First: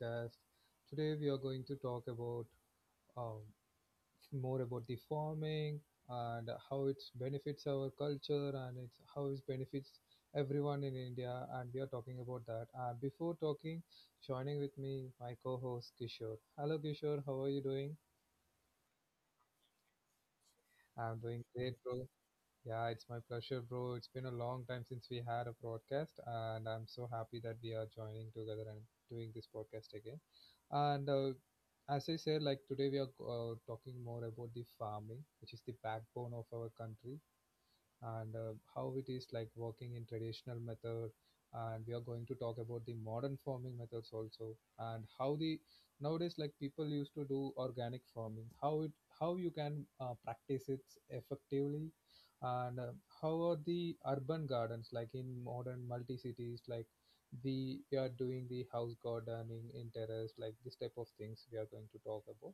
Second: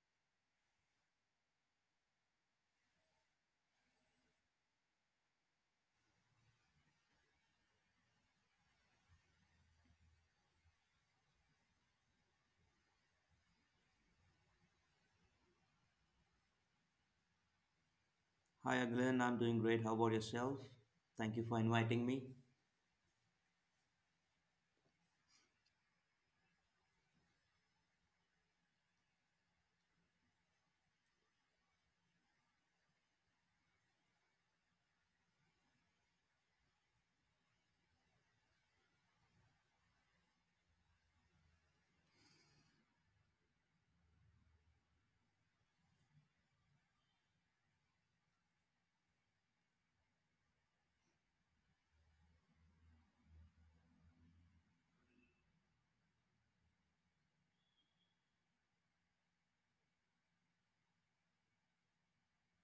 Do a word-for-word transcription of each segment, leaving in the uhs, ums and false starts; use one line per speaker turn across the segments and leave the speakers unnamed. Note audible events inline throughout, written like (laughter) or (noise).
podcast. Today we are going to talk about um, more about the farming, and how it benefits our culture and it's how it benefits everyone in India, and we are talking about that. And before talking, joining with me my co-host Kishore. Hello Kishore, how are you doing?
Hi, Glenn. I'm doing great. How about yourself?
I'm
Thank you
doing
for
great,
inviting
bro.
me.
Yeah, it's my pleasure, bro. It's been a long time since we had a broadcast, and I'm so happy that we are joining together and doing this podcast again. And uh, As I said, like today we are uh, talking more about the farming, which is the backbone of our country, and uh, how it is like working in traditional method, and we are going to talk about the modern farming methods also, and how the nowadays like people used to do organic farming, how it, how you can uh, practice it effectively, and uh, how are the urban gardens like in modern multi cities, like we are doing the house gardening in terrace, like this type of things we are going to talk about,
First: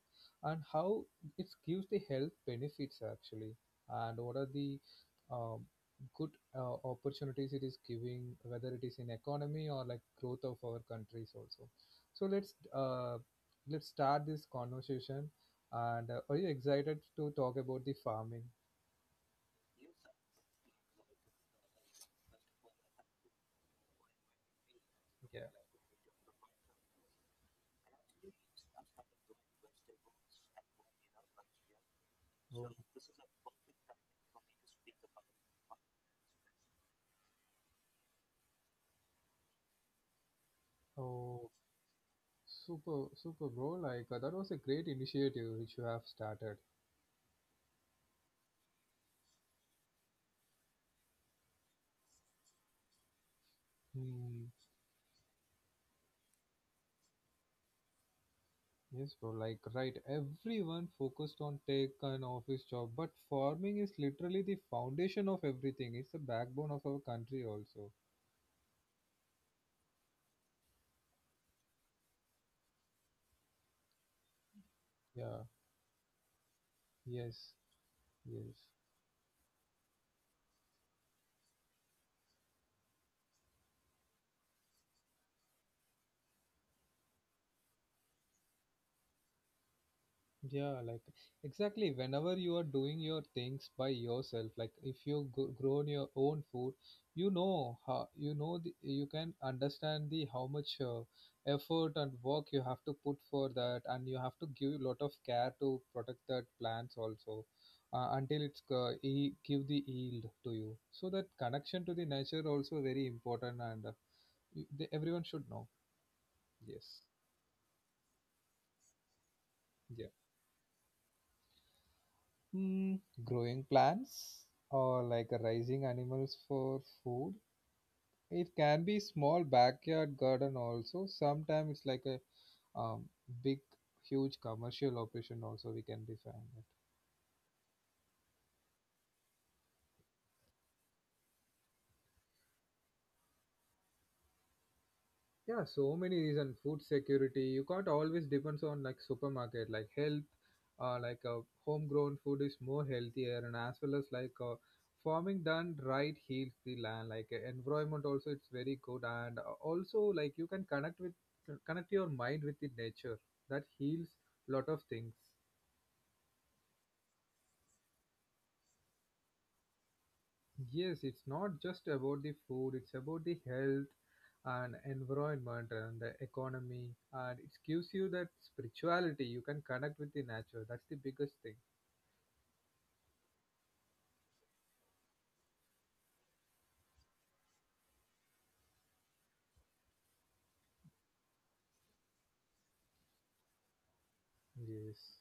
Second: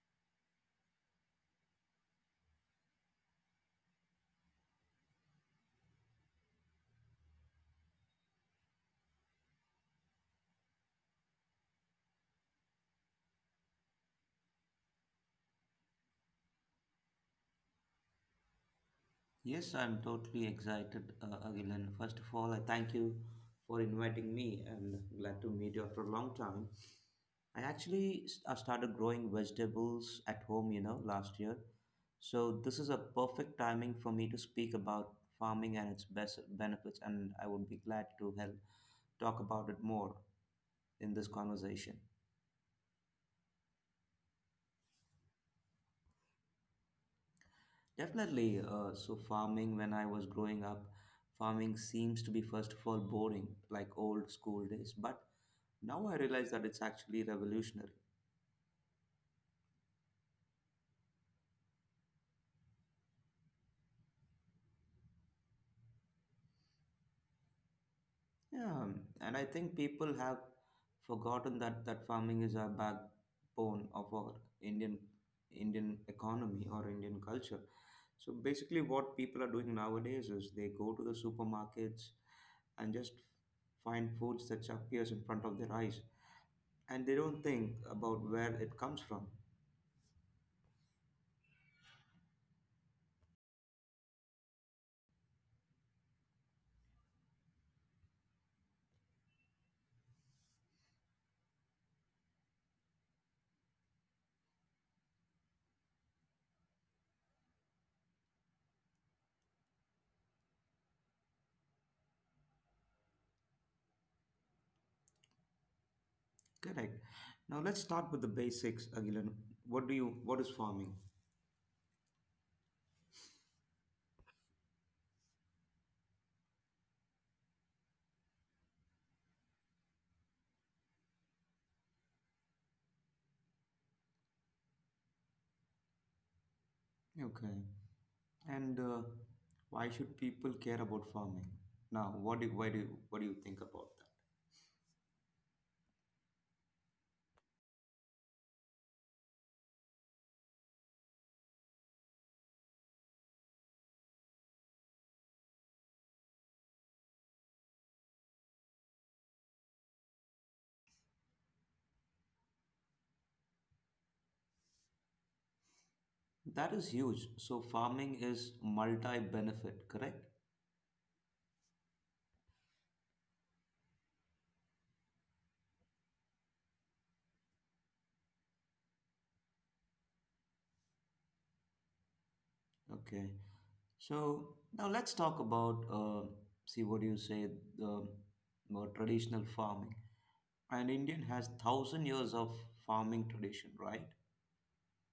and how it gives the health benefits actually, and what are the um, good uh, opportunities it is giving, whether it is in economy or like growth of our countries also. So let's uh, let's start this conversation. And uh, Are you excited to talk about the farming?
Yes, I'm totally excited, uh, Glenn. First of all, I thank you for inviting me and glad
Yeah.
to meet you after a long time. I actually s- I started growing vegetables at home, you know, last year. So
Oh.
this is a perfect timing for me to speak about farming and its best benefits, and I would be glad to help talk about it more in this
Oh,
conversation.
super, super, bro. Like, uh, that was a great initiative which you have started.
Definitely. Uh, so farming, when I was growing up, farming seems to be first of all boring, like old
Hmm.
school days. But now I realize that it's actually revolutionary.
Yes, bro, like right. Everyone focused on take an office job, but farming is literally the foundation of everything. It's the backbone of our country also.
Yeah, um, and I think people have forgotten that that farming is a backbone of our Indian
Yeah.
Indian economy or Indian
Yes.
culture. So
Yes.
basically, what people are doing nowadays is they go to the supermarkets and just find foods that appears in front of their eyes and they don't think about where it comes from.
Yeah, like exactly. Whenever you are doing your things by yourself, like if you go, grown your own food, you know how you know the, you can understand the how much uh, effort and work you have to put for that, and you have to give a lot of care to protect that plants also uh, until it's uh, e- give the yield to you. So that connection to the nature also very important, and uh, you, the, everyone should know. Yes.
Correct. Now let's start with the basics, Agilan. What do
Yeah.
you? What is farming?
Hmm, growing plants or like a raising animals for food. It can be small backyard garden also. Sometimes it's like a um, big, huge commercial operation also we can define.
Okay. And uh, why should people care about farming? Now, what do you, why do you, what do you think about
Yeah, so many reason. Food security. You can't always depends on like supermarket. Like health, uh, like uh, homegrown food is more healthier, and as well as like uh, farming done right heals the land. Like uh, environment also, it's very good, and uh, also like you can connect with connect your mind with the nature. That heals lot of things.
that? That is huge. So farming is multi-benefit, correct?
Yes, it's not just about the food, it's about the health and environment and the economy. And it gives you that spirituality. You can connect with the nature. That's the biggest thing.
Okay. So now let's talk about uh, see what do you say the more traditional farming. And Indian has thousand years of farming tradition, right?
Yes.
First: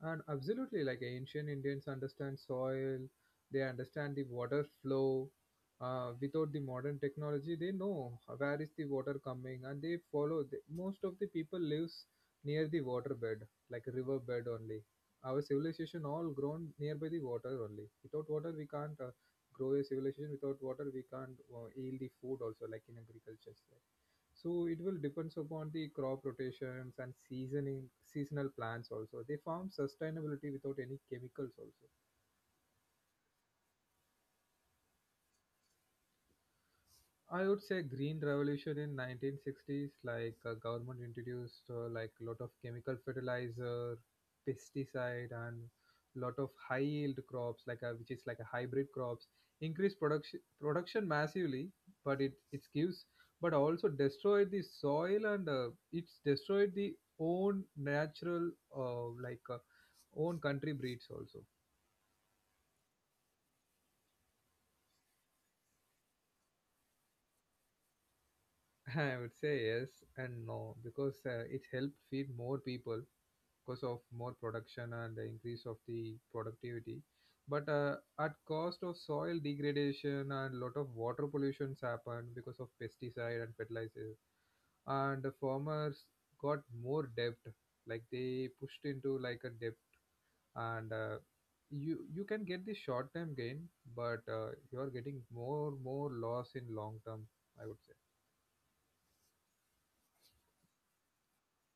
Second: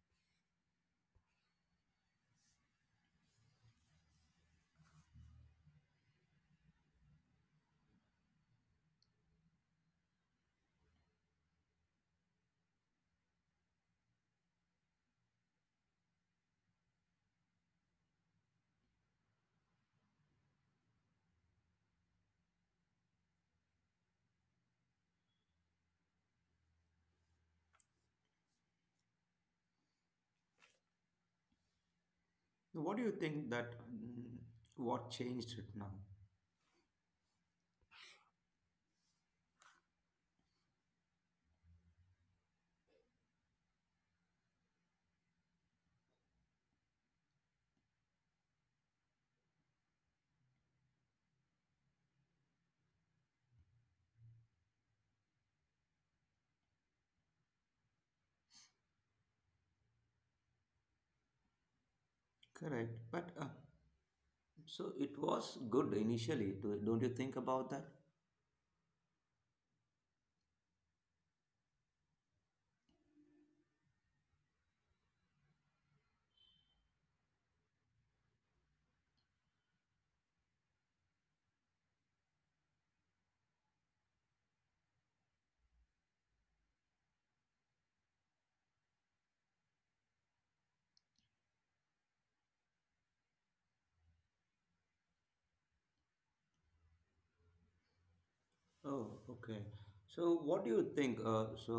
And absolutely, like ancient Indians understand soil, they understand the water flow. Uh, without the modern technology, they know where is the water coming, and they follow. The, most of the people lives near the waterbed, like river bed only. Our civilization all grown nearby the water only. Without water, we can't uh, grow a civilization. Without water, we can't uh, yield the food also, like in agriculture, so it will depends upon the crop rotations and seasoning seasonal plants also they farm sustainability without any chemicals also.
What do you think that mm, what changed it now?
I would say green revolution in nineteen sixties, like uh, government introduced uh, like a lot of chemical fertilizer, pesticide, and lot of high yield crops, like uh, which is like a hybrid crops, increase production production massively, but it it gives, but also destroyed the soil, and uh, it's destroyed the own natural uh, like uh, own country breeds also.
Correct, but uh, so it was good initially, to, don't you think about that?
(laughs) I would say yes and no, because uh, it helped feed more people because of more production and the increase of the productivity, but uh, at cost of soil degradation, and lot of water pollutions happen because of pesticide and fertilizer, and the farmers got more debt, like they pushed into like a debt, and uh, you you can get the short term gain, but uh, you're getting more more loss in long term, I would say.
Oh, okay. So what do you think? Uh, so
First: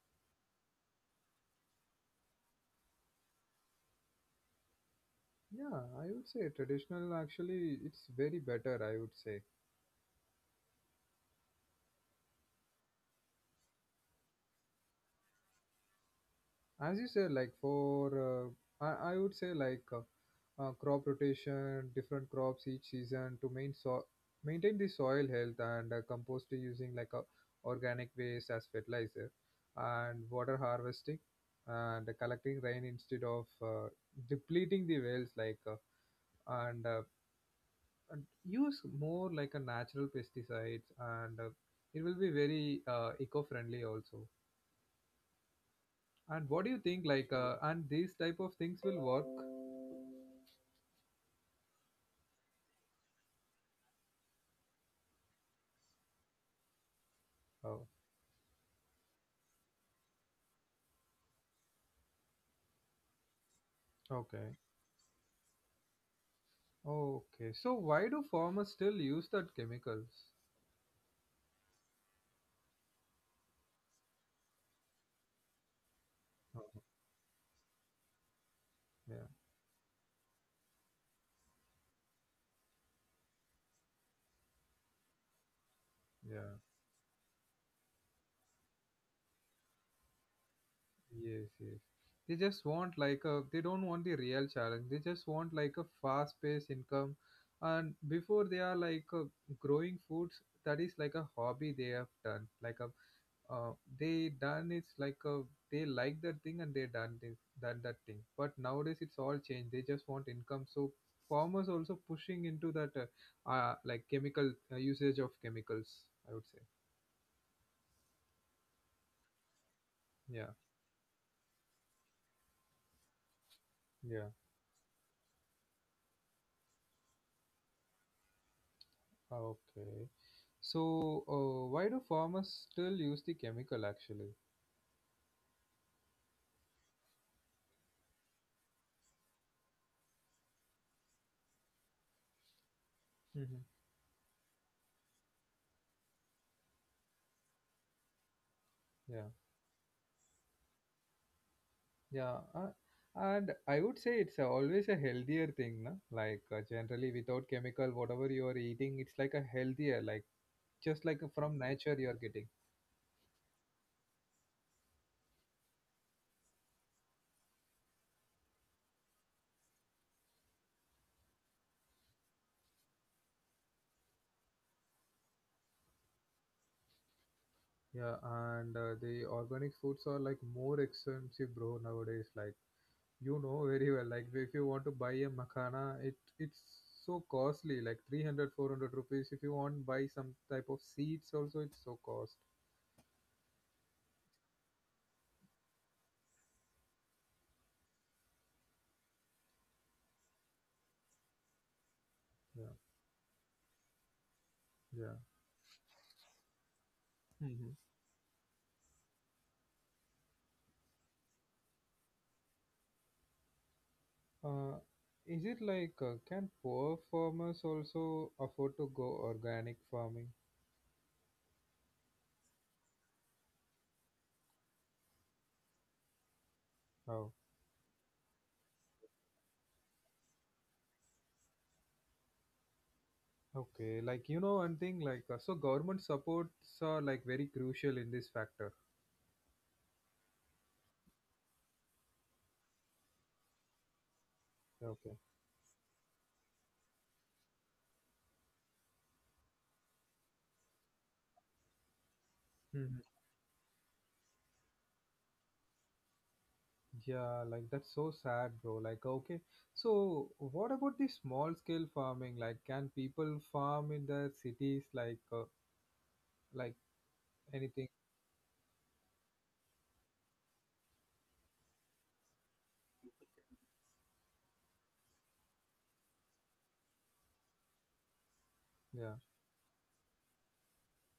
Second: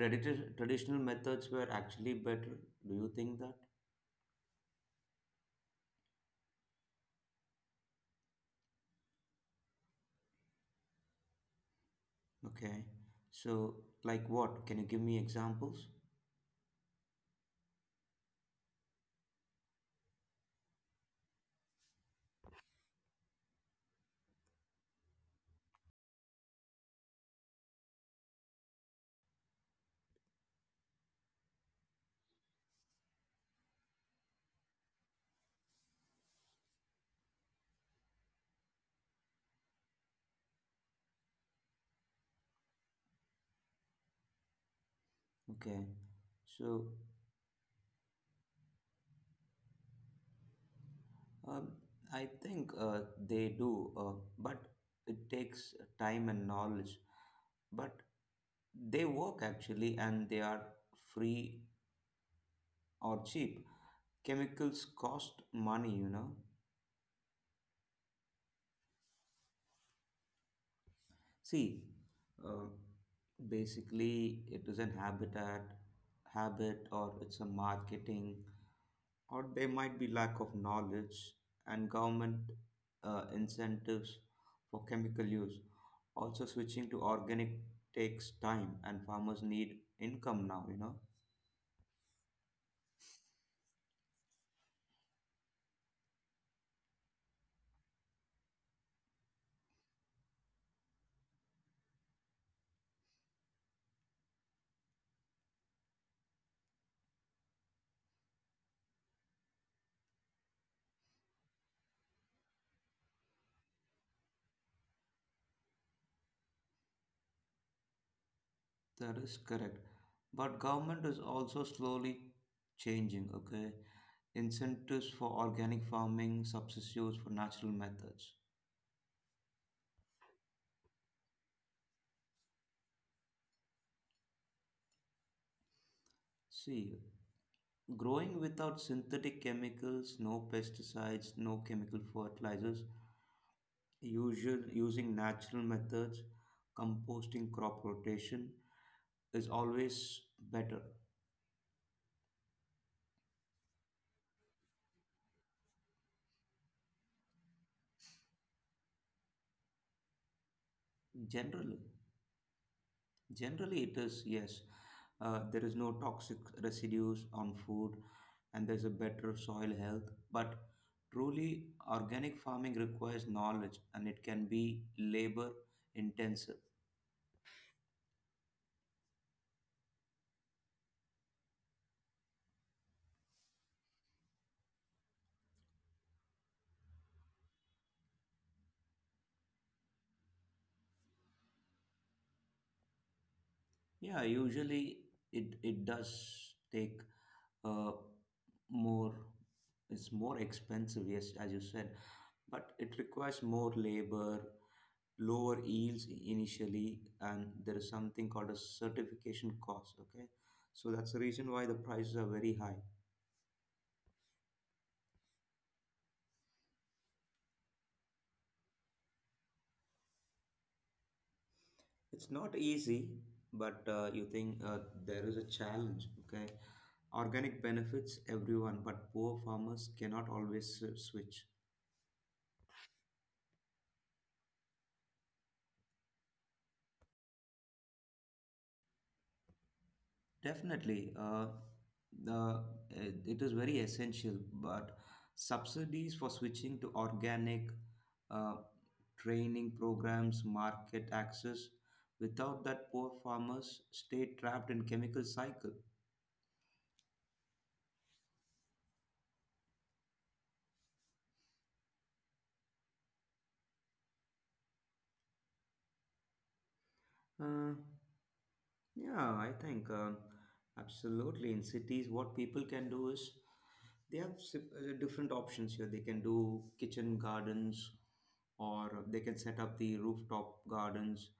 tradi- traditional methods were actually better. Do you think that?
Yeah, I would say traditional actually it's very better, I would say.
Okay. So like what? Can you give me examples?
As you said, like for uh, I, I would say like uh, uh, crop rotation, different crops each season to main so- maintain the soil health, and uh, compost using like a organic waste as fertilizer, and water harvesting, and collecting rain instead of uh, depleting the wells, like uh, and, uh, and use more like a natural pesticides, and uh, it will be very uh, eco-friendly also.
Okay.
And what do you
So
think? Like, uh, and these type of things will work.
um, I think uh, they do, uh, but it takes time and knowledge.
Oh,
But they work actually and they are free or cheap.
okay.
Chemicals cost money, you know.
Okay. So why do farmers still use that chemicals?
See, uh, basically it is an habitat
Oh,
habit, or it's a marketing,
yeah,
or there might be lack of knowledge and government uh, incentives for chemical use. Also
yeah.
switching to organic takes time and farmers need income now, you know.
Yes, yes. They just want like a. They don't want the real challenge. They just want like a fast-paced income, and before they are like uh, growing foods, that is like a hobby they have done, like a uh, they done it's like a, they like that thing, and they done this done that thing, but nowadays it's all changed, they just want income, so farmers also pushing into that uh, uh like chemical uh, usage of chemicals, I would say.
That is correct.
Yeah.
But government is also slowly changing, okay?
Yeah,
Incentives for organic farming, substitutes for natural methods.
okay. So uh, why do farmers still use the chemical actually?
See, growing without synthetic chemicals, no pesticides, no chemical fertilizers,
Hmm.
usual using natural methods, composting, crop rotation
Yeah.
is always better.
Yeah uh, and I would say it's a, always a healthier thing, na? Like uh, generally without chemical whatever you are eating it's like a healthier, like just like from
Generally,
nature you are getting.
generally it is yes. Uh, there is no toxic residues on food and there's a better soil health. But truly, organic farming requires knowledge and it can be labor intensive.
Yeah, and uh, the organic foods are like more expensive, bro, nowadays. Like you know very well. Like if you want to buy a makhana, it it's so costly, like three hundred, four hundred rupees. If you want buy some type of seeds, also it's so cost.
Yeah, usually it, it does take uh, more, it's more expensive, yes, as you said,
Yeah,
but it requires more labor,
yeah.
lower yields initially, and
Hmm.
there is something called a certification cost, okay? So that's the reason why the prices are very high.
Uh, is it like uh, can poor farmers also afford to go organic farming?
It's not easy, but uh, you think uh, there is a challenge, okay?
Oh,
Organic benefits everyone, but poor farmers cannot always s- switch.
okay. Like you know one thing, like uh, so government supports are like very crucial in this factor.
Definitely, uh, the it it is very essential, but
Okay.
subsidies for switching to organic, uh, training programs, market access. Without that,
Hmm.
poor farmers stay trapped in chemical cycle.
Yeah, like that's so sad, bro. Like, okay, so what about the small scale farming? Like, can people farm in the cities? Like, uh, like
Uh,
anything?
Yeah, I think um, absolutely. In cities, what people can do is they have si- uh, different options here. They can do kitchen gardens, or they
Yeah,
can set up the rooftop gardens,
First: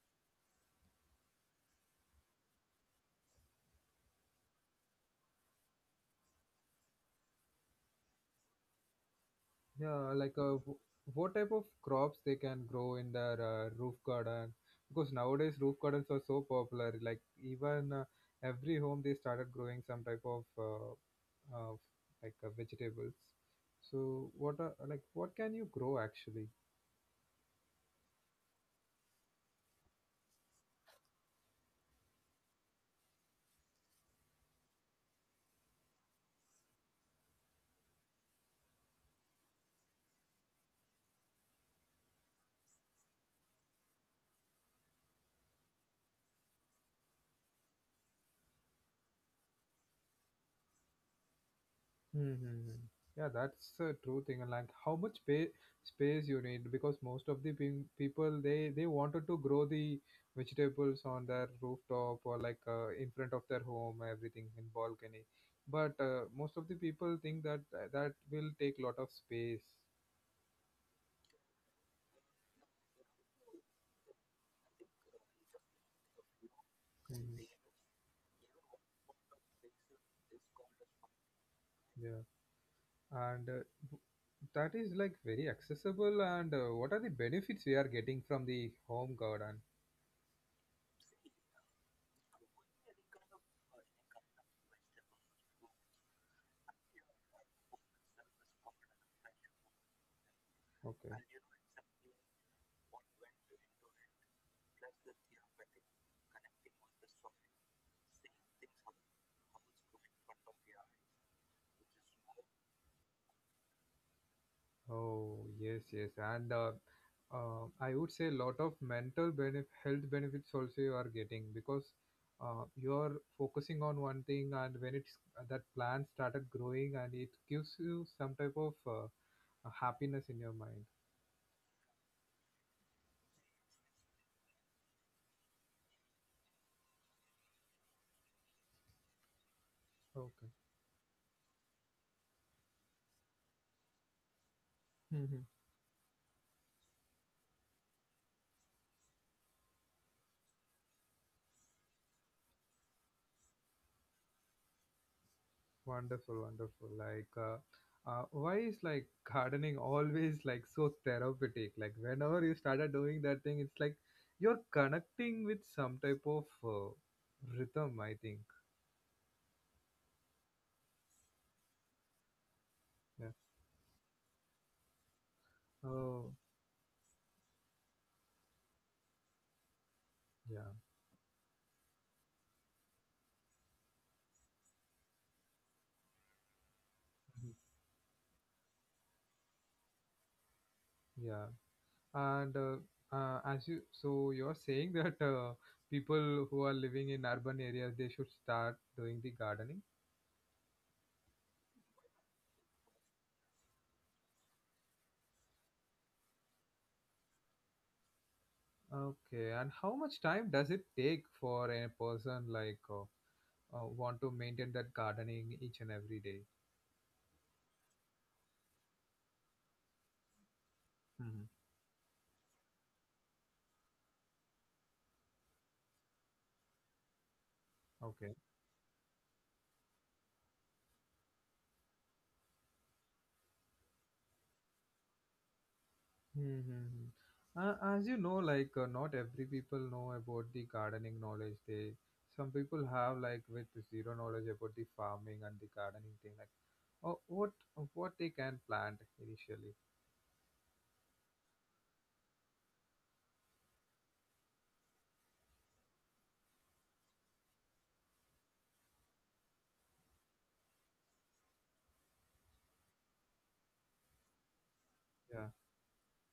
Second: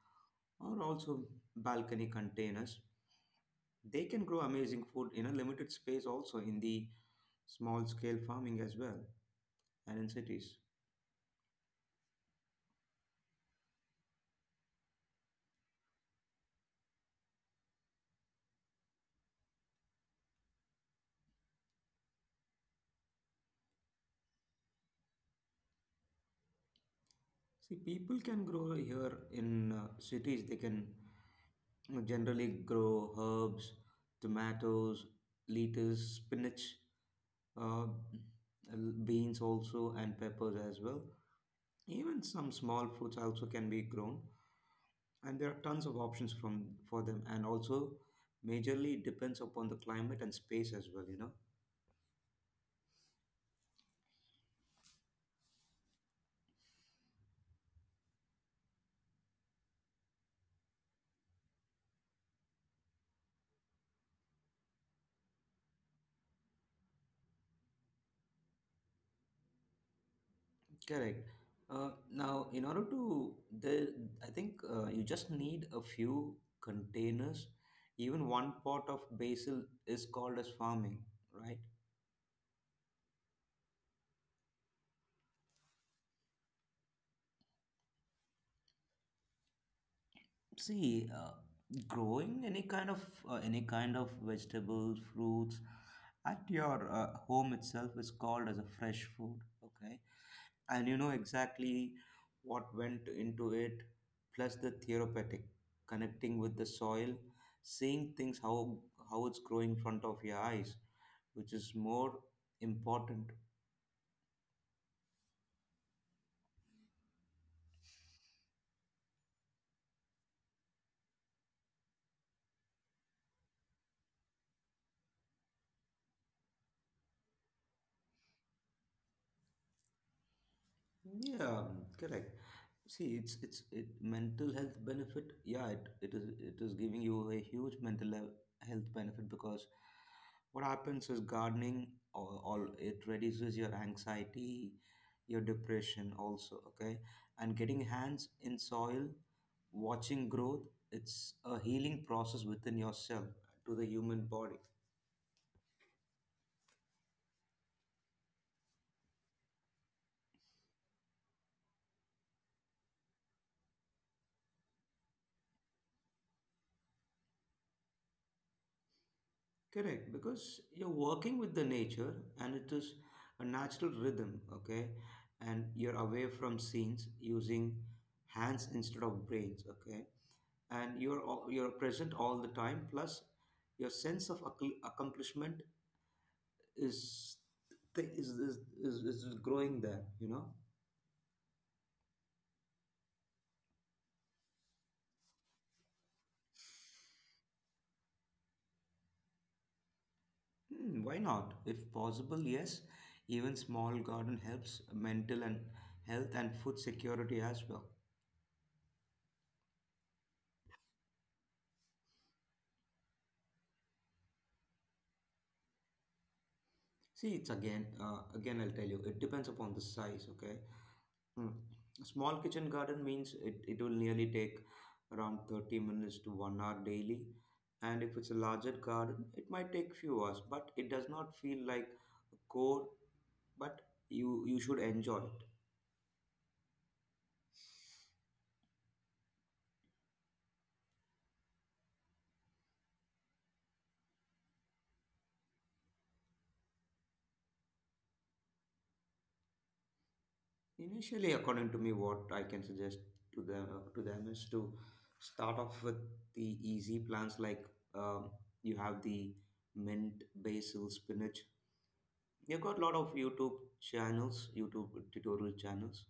or also balcony containers. They can grow amazing food in a limited space, also in the small scale farming as well, and in
yeah. Like,
cities.
uh, w- what type of crops they can grow in their uh, roof garden? Because nowadays roof gardens are so popular. Like, even uh, every home they started growing some type of uh, uh, like uh, vegetables. So, what are like what can you grow actually?
See, people can grow here in uh, cities. They can generally grow herbs, tomatoes, lettuce, spinach, uh, beans also, and peppers as well. Even some small fruits also can be grown, and there are tons of options from for them. And also, majorly depends upon the climate and space as well. You know,
Mm-hmm. Yeah, that's a true thing. And like, how much pay, space you need? Because most of the pe- people they they wanted to grow the vegetables on their rooftop or like uh, in front of their home, everything in balcony. But uh, most of the people think that uh, that will take lot of space.
correct. Uh, now, in order to the, I think uh, you just need a few
Hmm.
containers. Even one pot of basil is called as farming, right?
Yeah, and uh, w- that is like very accessible. And uh, what are the benefits we are getting from the home garden?
See, uh, growing any kind of uh, any kind of vegetables, fruits at your uh, home itself is called as a fresh food, okay? And
Okay.
you know exactly what went into it, plus the therapeutic connecting with the soil, seeing things how how it's growing in front of your eyes, which is more important.
Oh, yes, yes. And uh, uh, I would say a lot of mental benef- health benefits also you are getting, because uh, you are focusing on one thing, and when it's that plant started growing, and it gives you some type of uh, happiness in your mind.
Yeah, correct. See, it's it's it mental health benefit. Yeah, it, it is it is giving you a huge mental he- health benefit because
Okay.
what happens is gardening or, or it reduces your anxiety,
Hmm.
your depression also. Okay, and getting hands in soil, watching growth, it's a healing process within yourself to the human body.
Wonderful, wonderful. Like, uh, uh, why is like (laughs) gardening always like so therapeutic? Like, whenever you started doing that thing, it's like you're connecting with some type of uh, rhythm, I think.
Correct, because you're working with the nature and it is
Yeah.
a natural rhythm, okay? And you're
Oh,
away from scenes using hands instead of brains, okay?
yeah.
And you're al- you're present all the time. Plus, your sense of acc- accomplishment
Mhm.
is, th- is, is is is growing there. You know,
Yeah. And uh, uh, as you, so you're saying (laughs) that uh, people who are living in urban areas, they should start doing the gardening.
hmm, why not? If possible, yes. Even small garden helps mental and health and food security as well.
Okay. And how much time does it take for a person like uh, uh, want to maintain that gardening each and every day?
See, it's again, uh, again, I'll tell you, it depends upon the size, okay? Mm. A small kitchen garden means it, it will nearly take around thirty minutes to one hour daily. And
Mhm.
if it's a larger garden, it might take few hours, but it does not feel like a chore, but you, you should enjoy it.
Mm-hmm. Uh, as you know, like uh, not every people know about the gardening knowledge. They, some people have like with zero knowledge about the farming and the gardening thing. Like, oh, what what they can plant initially.
Initially, according to me, what I can suggest to them, to them is to start off with the easy plants like um, you have the mint, basil, spinach. You have got a lot of YouTube channels, YouTube
Yeah.
tutorial channels,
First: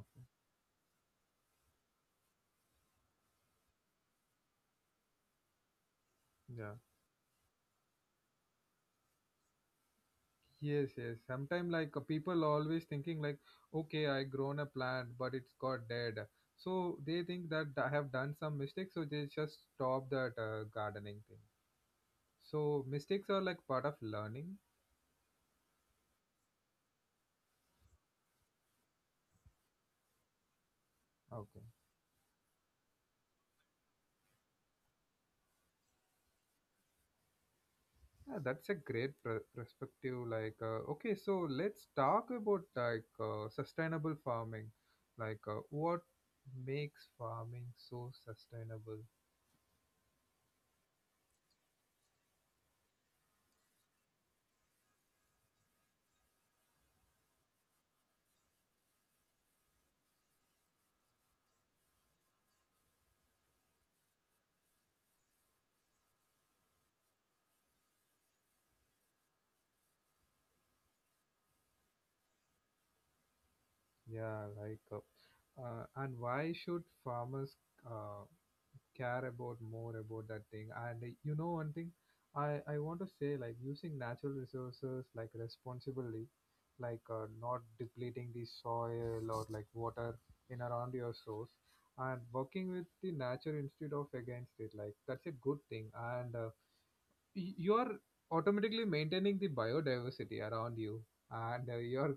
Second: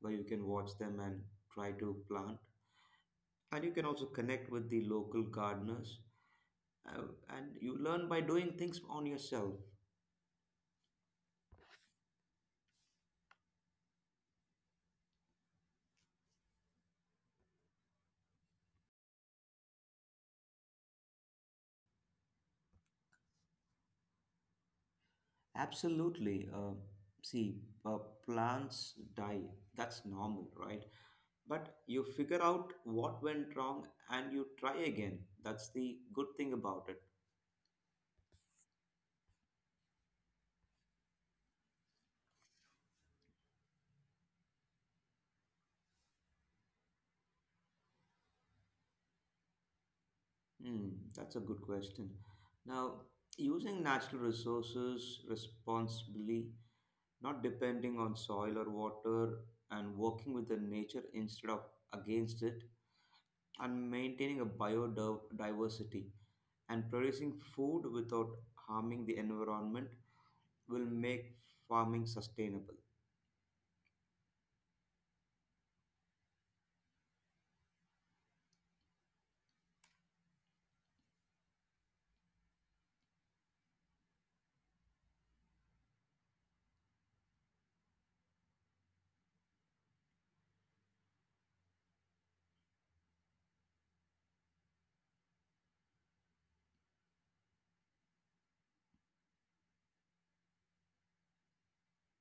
where you can watch them and try to plant. And you can also connect with the local gardeners,
Yeah.
uh, and you learn by doing things on yourself.
Yes. Yes. Sometimes like uh, people always thinking like, okay, I grown a plant, but it's got dead. So they think that I have done some mistake, so they just stop that uh, gardening thing. So mistakes are like part of learning.
Absolutely. Uh, see, uh, Plants die. That's normal, right? But
Okay.
you figure out what went wrong and you try again. That's the good thing about it.
Yeah, that's a great per- perspective. Like, uh, okay, so let's talk about like uh, sustainable farming. Like, uh, what makes farming so sustainable?
Hmm, that's a good question. Now, using natural resources responsibly, not depending on soil or water, and working with the nature instead of against it, and maintaining a biodiversity and producing food without harming the environment will make farming sustainable.
Yeah, like, uh, uh, and why should farmers uh, care about more about that thing? And uh, you know one thing i i want to say, like, using natural resources like responsibly, like uh, not depleting the soil or like water in around your source, and working with the nature instead of against it, like that's a good thing. And uh, y- you are automatically maintaining the biodiversity around you, and uh, you're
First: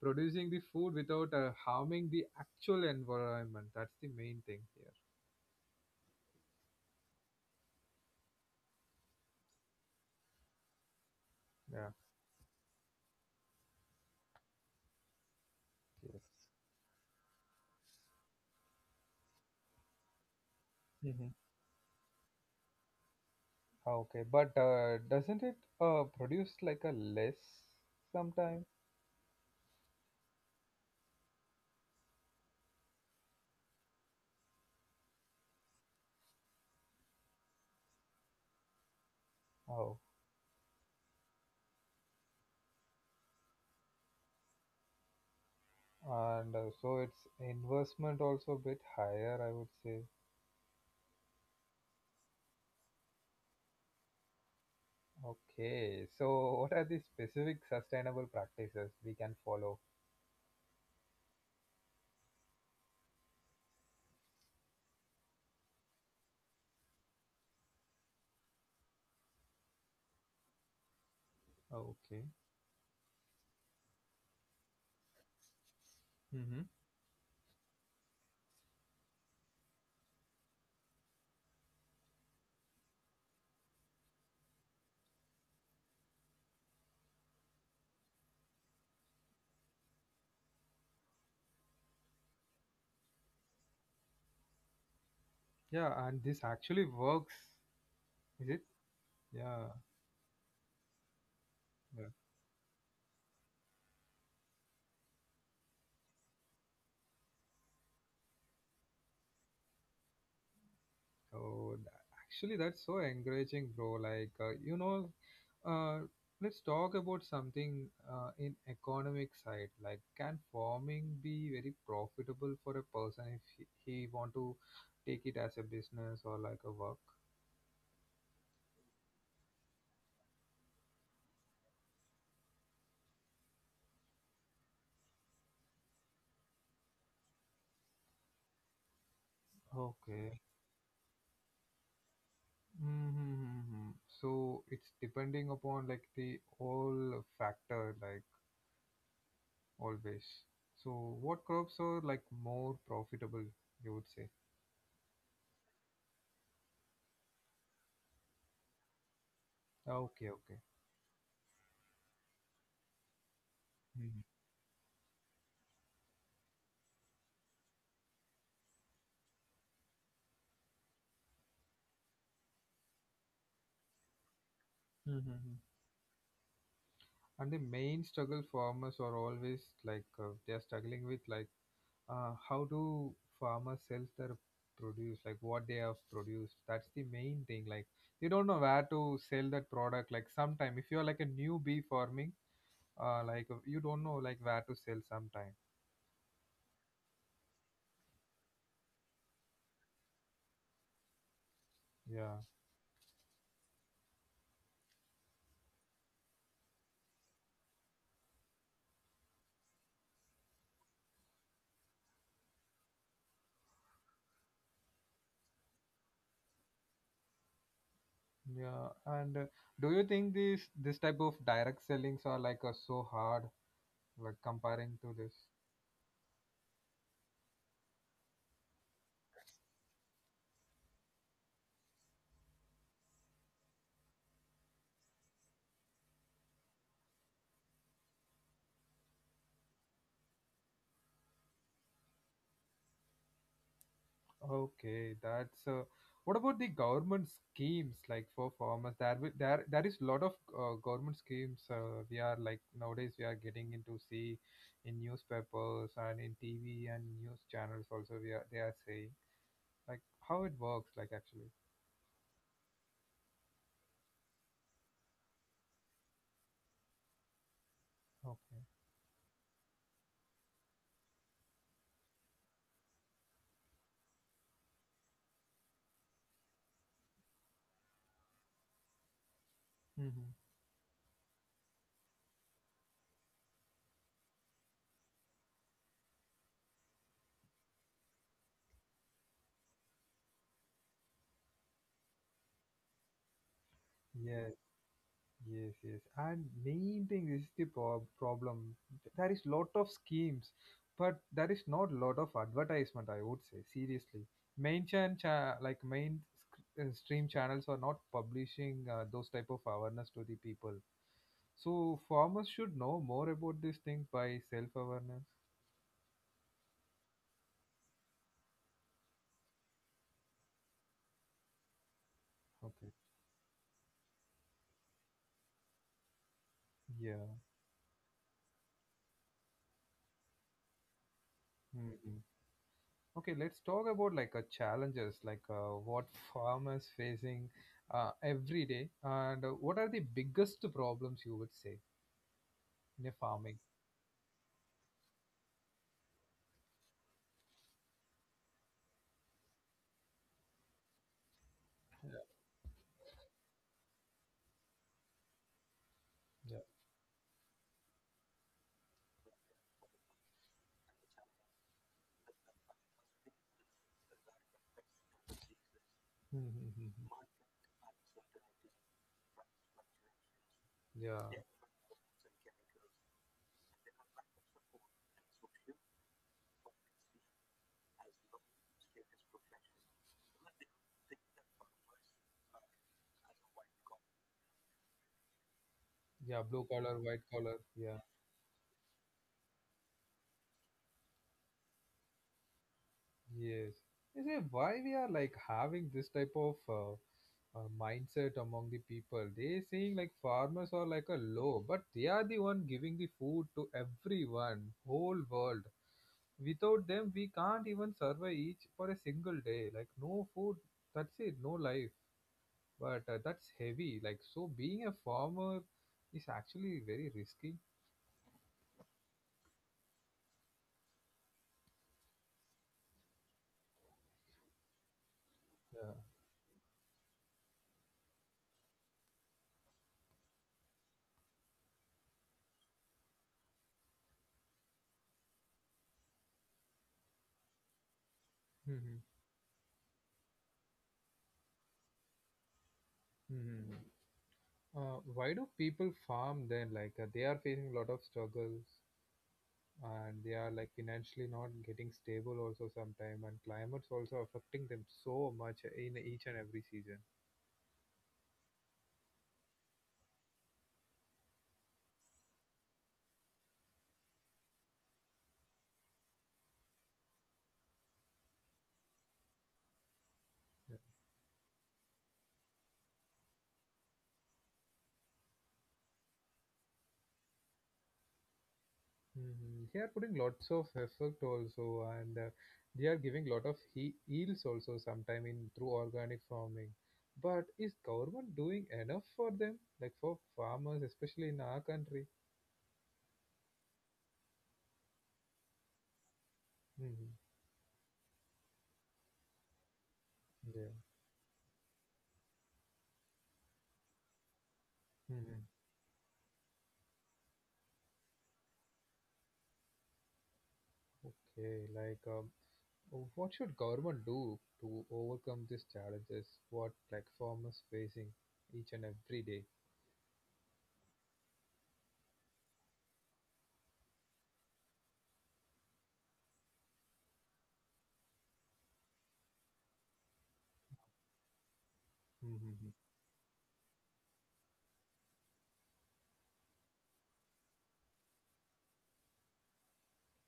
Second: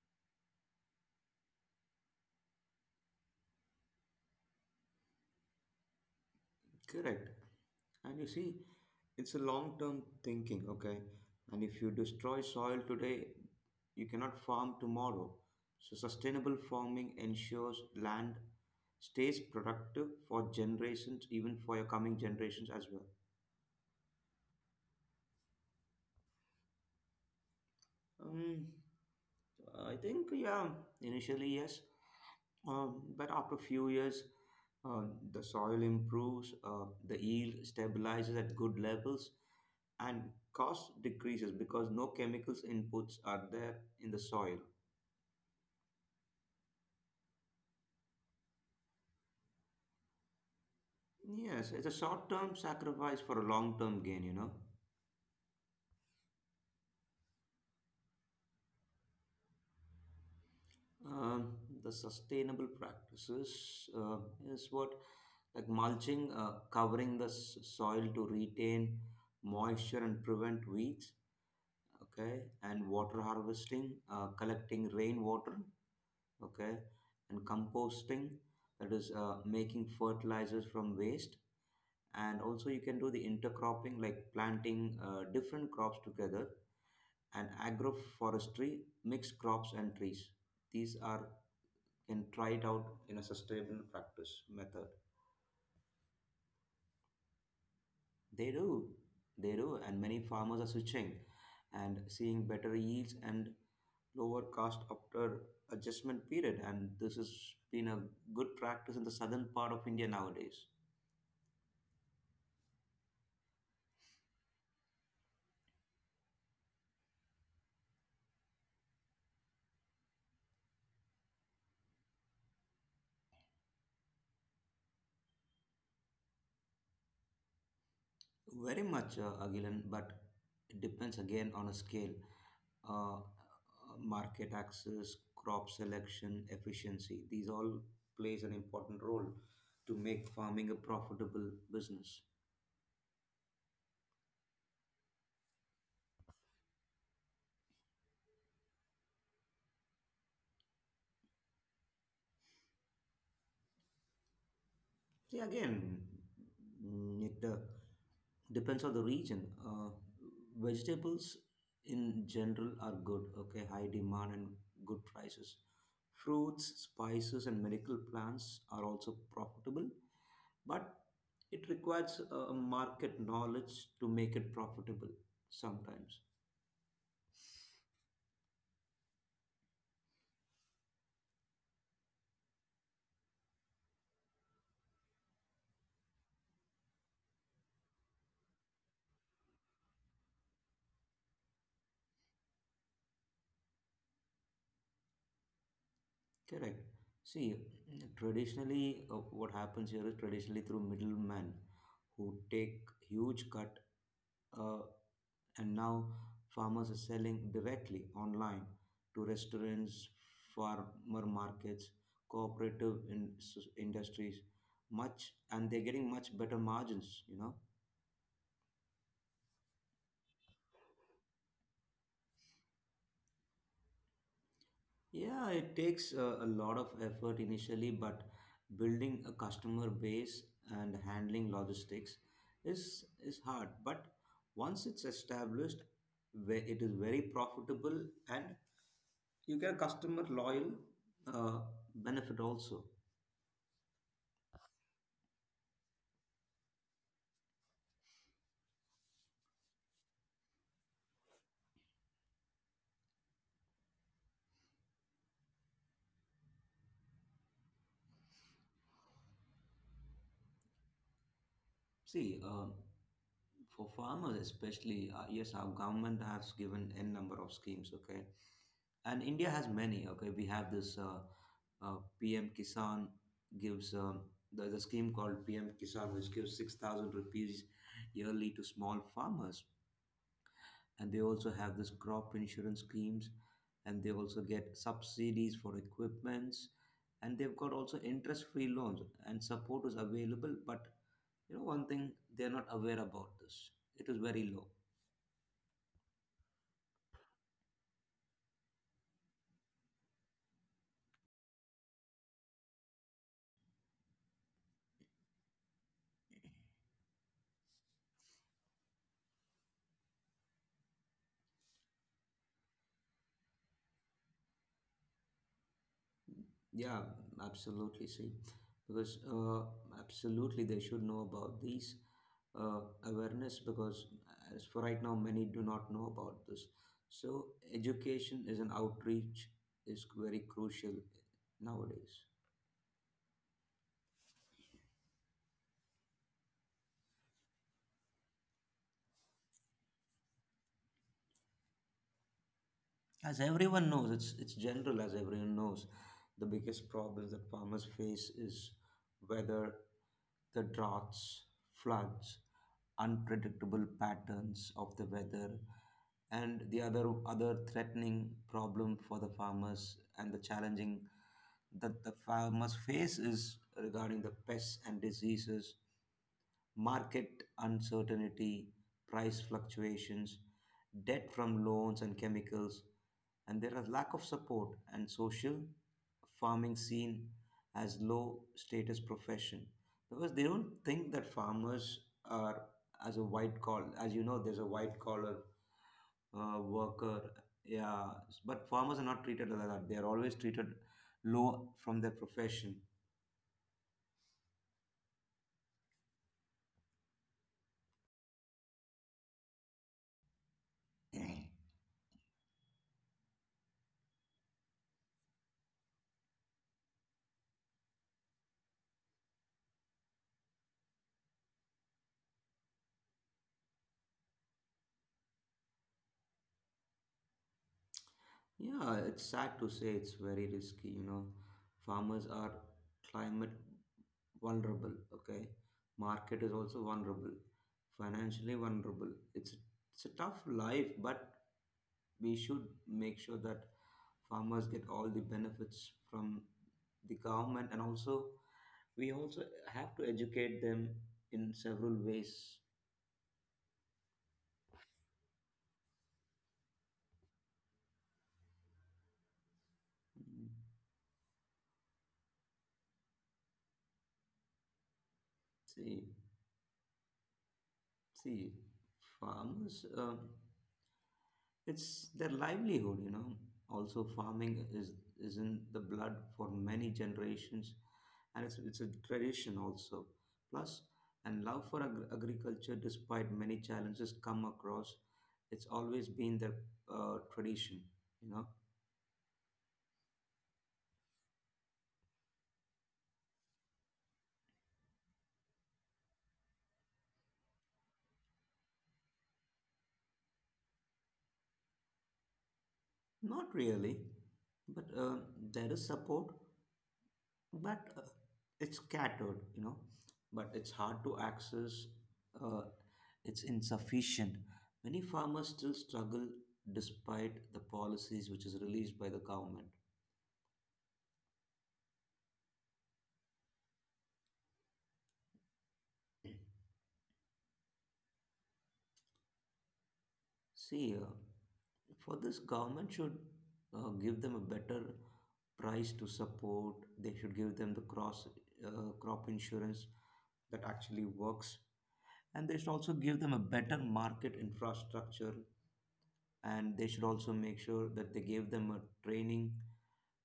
producing the food without uh, harming the actual environment. That's the main thing here.
Correct. And you see, it's a long term thinking, okay? And if
Yeah.
you destroy soil today, you cannot farm tomorrow. So,
Yes.
sustainable farming ensures land stays productive for generations,
Mhm.
even for your coming generations as well.
Okay, but uh, doesn't it uh, produce like a less sometime?
Um, I think, yeah, initially, yes. Um, but after a few years, um, the soil improves, uh, the yield stabilizes at good levels,
Oh,
and cost decreases because no chemicals inputs are there in the soil.
and uh, so its investment also a bit higher, I would say.
Yes, it's a short-term sacrifice for a long-term gain, you know.
Okay, so what are the specific sustainable practices we can follow?
Um, the sustainable practices uh, is what like mulching, uh, covering the s- soil to retain moisture and prevent weeds.
Okay.
Okay, and water harvesting, uh, collecting rainwater,
Mm-hmm.
okay, and composting, that is uh, making fertilizers from waste. And also you can do the intercropping, like planting uh, different crops together, and agroforestry, mixed crops and trees. These are can try it out in a sustainable practice method.
Yeah, and this actually works, is
They
it?
do, they
Yeah.
do, and many farmers are switching and seeing better yields and lower cost after adjustment period, and this has been a good practice in the southern part of India nowadays.
Oh, tha- actually, that's so encouraging, bro. Like, uh, you know, uh, let's talk about something uh, in economic side. Like, can farming be very profitable for a person if he, he want to take it as a business or like a work?
Very much, uh, Agilan, but it depends again on a scale, uh, uh, market access, crop selection, efficiency. These all plays an important role to make
Okay.
farming a profitable business.
Mm-hmm. So it's depending upon like the all factor, like always. So what crops are like more profitable, you would say?
See again, mm, it uh, depends on the region. Uh,
Okay, okay.
vegetables in general are good, okay, high
Mhm.
demand and good prices. Fruits, spices, and medical plants are also profitable, but it requires a a market knowledge to make it profitable
Mm-hmm.
sometimes.
And the main struggle farmers are always like, uh, they are struggling with, like, uh, how do farmers sell their produce, like what they have produced. That's the main thing, like they don't know where to sell that product. Like sometime if you're like a newbie farming, uh, like uh, you don't know like where to sell sometime.
Correct. See, traditionally, uh, what happens here is traditionally through middlemen
Yeah.
who take huge cut, uh, and now farmers are selling directly online to restaurants, farmer markets, cooperative in- industries, much, and they're getting much better margins, you know.
Yeah, and uh, do you think these this type of direct sellings are like uh, so hard like comparing to this?
Yeah, it takes a, a lot of effort initially, but building a customer base and handling logistics is is hard. But once it's established, ve- it is very profitable, and you get a customer loyal uh, benefit also.
Okay, that's uh, what about the government schemes like for farmers? There, wi- there, there is a lot of uh, government schemes. Uh, we are like nowadays we are getting into see in newspapers and in T V and news channels also. We are they are saying like how it works like actually.
See, uh, for farmers especially, uh, yes, our government has given n number of schemes. Okay,
Okay.
and India has many. Okay, we have this uh, uh, P M Kisan gives um, there's a scheme called P M Kisan which gives six thousand rupees yearly to small farmers,
Mm-hmm.
and they also have this crop insurance schemes, and they also get subsidies for equipments, and they've got also interest free loans and support is available, but you know one thing, they're not aware about this. It is very low.
Yes, yes. And main thing is the prob- problem. There is lot of schemes, but there is not lot of advertisement. I would say seriously, main chan cha- like main sc- uh, stream channels are not publishing uh, those type of awareness to the people. So farmers should know more about this thing by self awareness.
Yeah, absolutely, see, because uh, absolutely they should know about these uh,
Okay.
awareness, because as for right now many do not know about this.
Yeah.
So education is an outreach is very crucial
Mhm.
nowadays.
Okay, let's talk about like a challenges, like uh, what farmers facing uh, every day, and uh, what are the biggest problems you would say in a
As
farming?
everyone knows, it's it's general. As everyone knows, the biggest problem that farmers face is weather, the droughts, floods, unpredictable patterns of the weather,
Yeah.
and the other other threatening problem for the farmers and the challenging that the farmers face is regarding the pests and diseases,
Mhm.
market uncertainty, price fluctuations,
Yeah,
debt from loans and chemicals, and there are lack of support and social. Farming seen as low status profession, because they don't think that farmers are as a white collar. As you know, there's a white collar
yeah.
uh,
Blue collar,
worker,
white collar.
yeah.
Yeah,
But farmers are not treated like that. They are always treated low from their profession.
yes. Is it why we are like having this type of uh, uh, mindset among the people? They saying like farmers are like a low,
(clears throat)
but they are the one giving the food to everyone, whole world. Without them we can't even survive each for a single day, like no food, that's it, no life. But uh, that's heavy, like, so being a farmer is actually very risky.
Yeah, it's sad to say, it's very risky, you know. Farmers are climate vulnerable, okay?
Yeah.
Market is also vulnerable, financially vulnerable. It's it's a tough life, but we should make sure that farmers get all the benefits from the government, and also
Hmm.
we also have to educate them in several ways.
Hmm. Uh, why do people farm then, like uh, they are facing a lot of struggles, and they are like financially not getting stable also sometime, and climates also affecting them so much in
See,
each and every season?
see, farmers. Um, It's their livelihood, you know. Also, farming is is in the blood for many generations, and it's it's a tradition also. Plus, and love for ag- agriculture, despite many challenges come across, it's always been their uh, tradition, you know.
Mhm. They are putting lots of effort also, and uh, they are giving lot of he- yields also sometime in through organic farming. But is government doing enough for them, like for farmers, especially in our country?
Not really, but uh, there is support,
Hmm.
but uh, it's scattered, you know, but
Yeah.
it's hard to access. uh, it's insufficient, many
Hmm.
farmers still struggle despite the policies which is released by the government.
Okay, like, um, w- what should government do to overcome these challenges? What like farmers facing each and every day?
See uh, For this, government should uh, give them a better price to support. They should give them the cross uh, crop insurance that actually works, and they
Mm-hmm.
should also give them a better market infrastructure, and they should also make sure that they give them a training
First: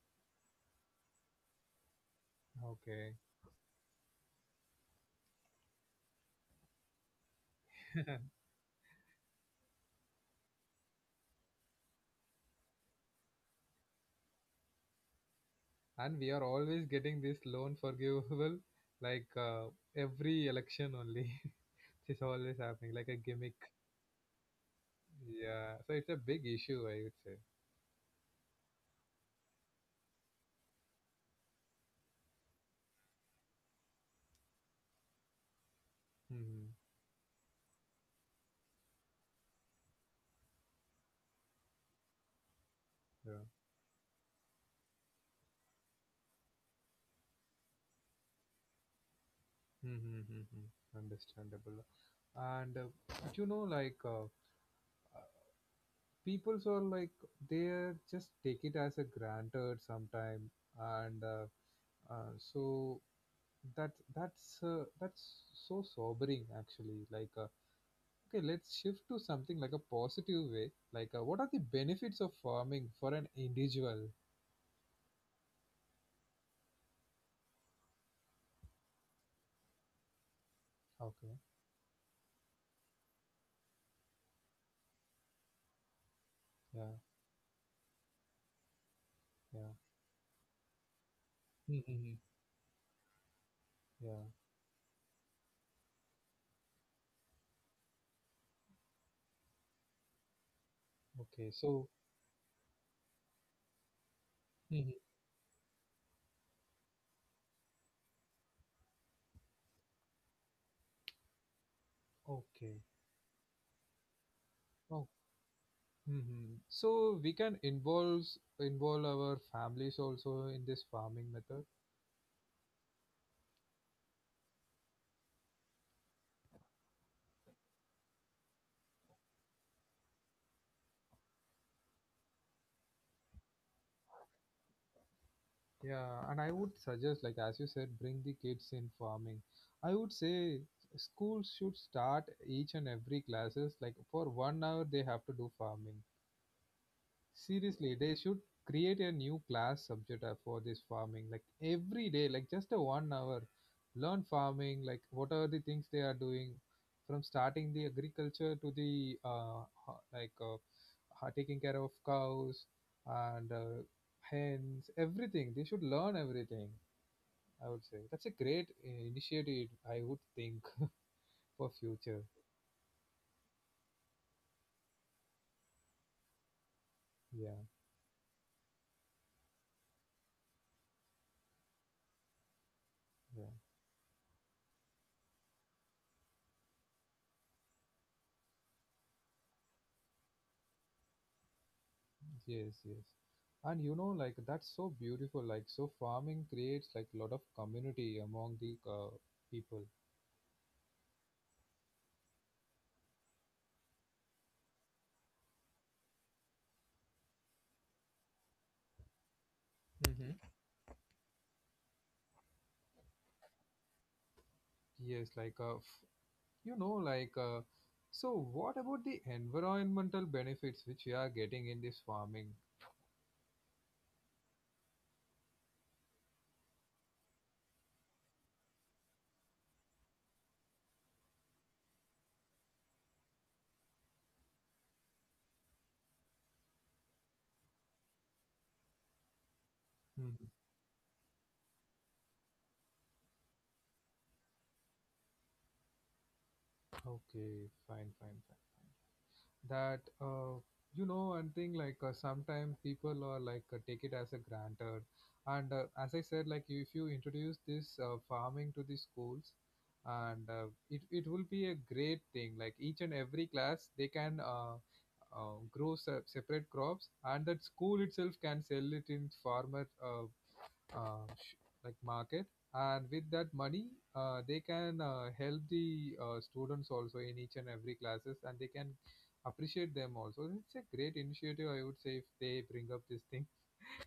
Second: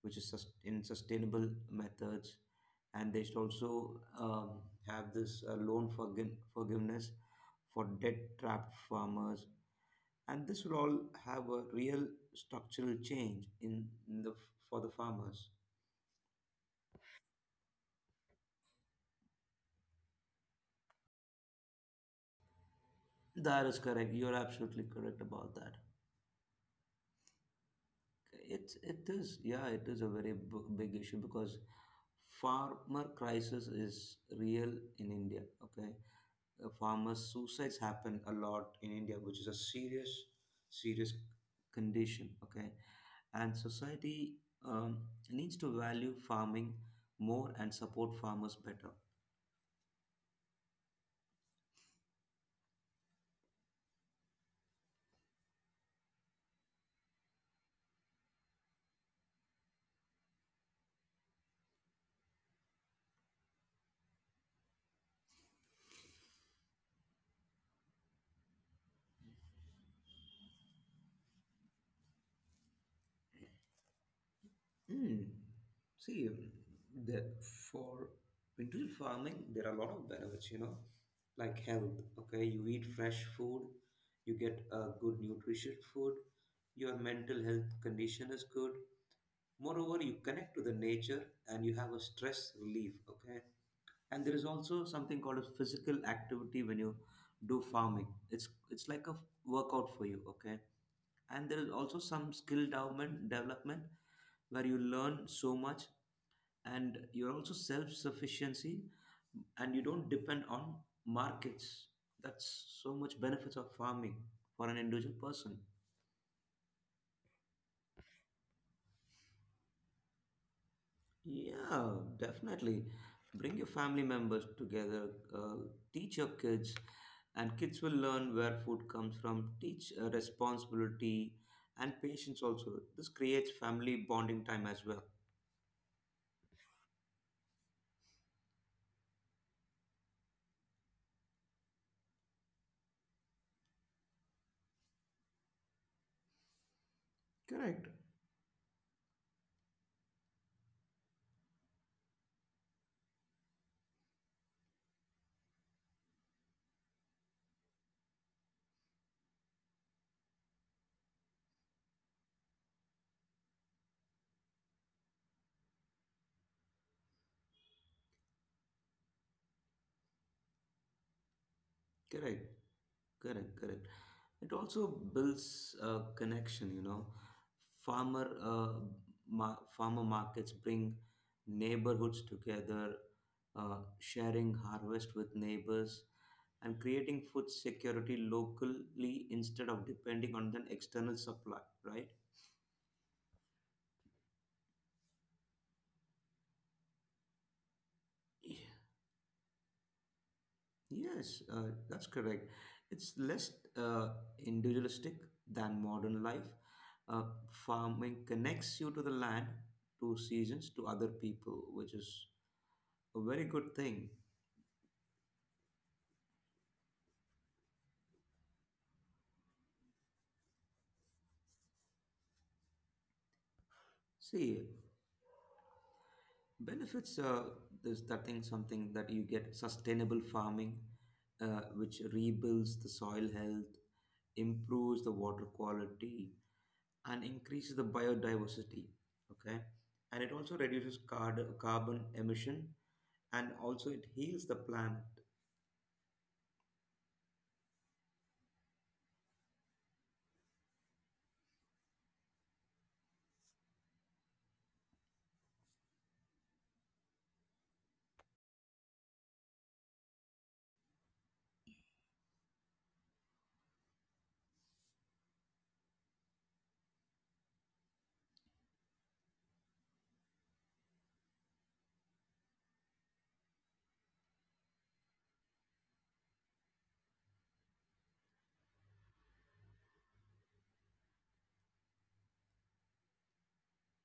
which is sus- in sustainable methods, and
Okay.
they should also um, have this uh, loan forgi- forgiveness for debt
(laughs)
trapped farmers, and this will all have a real structural change in, in the for the farmers.
and we are always getting this loan forgivable, (laughs) like uh, every election only. (laughs) it's always happening like a gimmick.
That is correct, you're absolutely correct about that.
Yeah, so it's a big issue, I would say.
It's it is yeah, it is a very b- big issue, because farmer crisis is real in India, okay. Uh,
Hmm.
farmers' suicides happen a lot in India, which is a serious, serious condition. Okay,
Yeah.
and society um, needs to value farming more and support farmers better.
Mm-hmm. Understandable. And uh, but you know like, uh, uh, people's are like they just take it as a granted sometime. And uh, uh, so that that's uh, that's so sobering actually, like, uh, okay, let's shift to something like a positive way. Like, uh, what are the benefits of farming for an individual?
Hmm. See, the, for individual farming, there are a lot of benefits, you know,
Okay.
like health. Okay, you eat fresh food, you get a good nutritious food,
Yeah,
your mental health condition is good,
yeah.
moreover you connect to the nature and you have a
Mm-hmm.
stress relief, okay. And
Yeah.
there is also something called a physical activity. When you do farming, it's it's like a workout for you, okay. And
Okay,
there is
so
also some skill development development where you
hmm,
learn so much, and you're also self sufficiency, and you don't depend on markets. That's
okay,
so much benefits of farming for an
oh,
individual person.
hmm, so we can involve involve our families also in this farming method.
Yeah, definitely. Bring your family members together, uh, teach your kids, and kids will learn where food comes from, teach uh, responsibility and patience also. This creates family bonding time as well.
Yeah, and I would suggest, like as you said, bring the kids in farming. I would say schools should start each and every classes, like for one hour they have to do farming.
Correct.
Seriously, they should create a new class subject uh, for this farming. Like every day, like just a one hour, learn farming. Like what are the things they are doing, from starting the agriculture to the uh, ho- like uh, ho- taking care of cows and uh, hens, everything. They should learn everything. I would say that's a great uh, initiative, I would think, for future.
Correct, correct, correct. It also builds a connection, you know.
Yeah,
Farmer, uh, ma- farmer markets bring neighborhoods together,
yeah.
uh, sharing harvest with neighbors, and creating food security locally instead of depending on an external supply, right?
Yes, yes. And you know, like that's so beautiful. Like, so farming creates like a lot of community among the uh, people.
Yes, uh, that's correct. It's less uh, individualistic than modern life. Uh, Farming connects you to the land, to
Hmm.
seasons, to other people, which is a very good thing.
Yes, like uh, f- you know, like, uh, so, what about the environmental benefits which we are getting in this farming?
See, benefits uh, is that thing, something that you get. Sustainable farming, uh, which rebuilds the soil health, improves the water quality, and increases the biodiversity, okay. And it
Hmm.
also reduces card- carbon emission, and also it heals the planet.
Okay, fine, fine, fine, fine. That uh, you know one thing, like, uh, sometimes people are like uh, take it as a granted. And uh, as I said, like if you introduce this uh, farming to the schools, and uh, it, it will be a great thing, like each and every class they can uh, uh, grow se- separate crops, and that school itself can sell it in farmer uh, uh, sh- (laughs) like market. And with that money uh, they can uh, help the uh, students also in each and every classes, and they can appreciate them also. It's a great initiative, I would say, if they bring up this thing.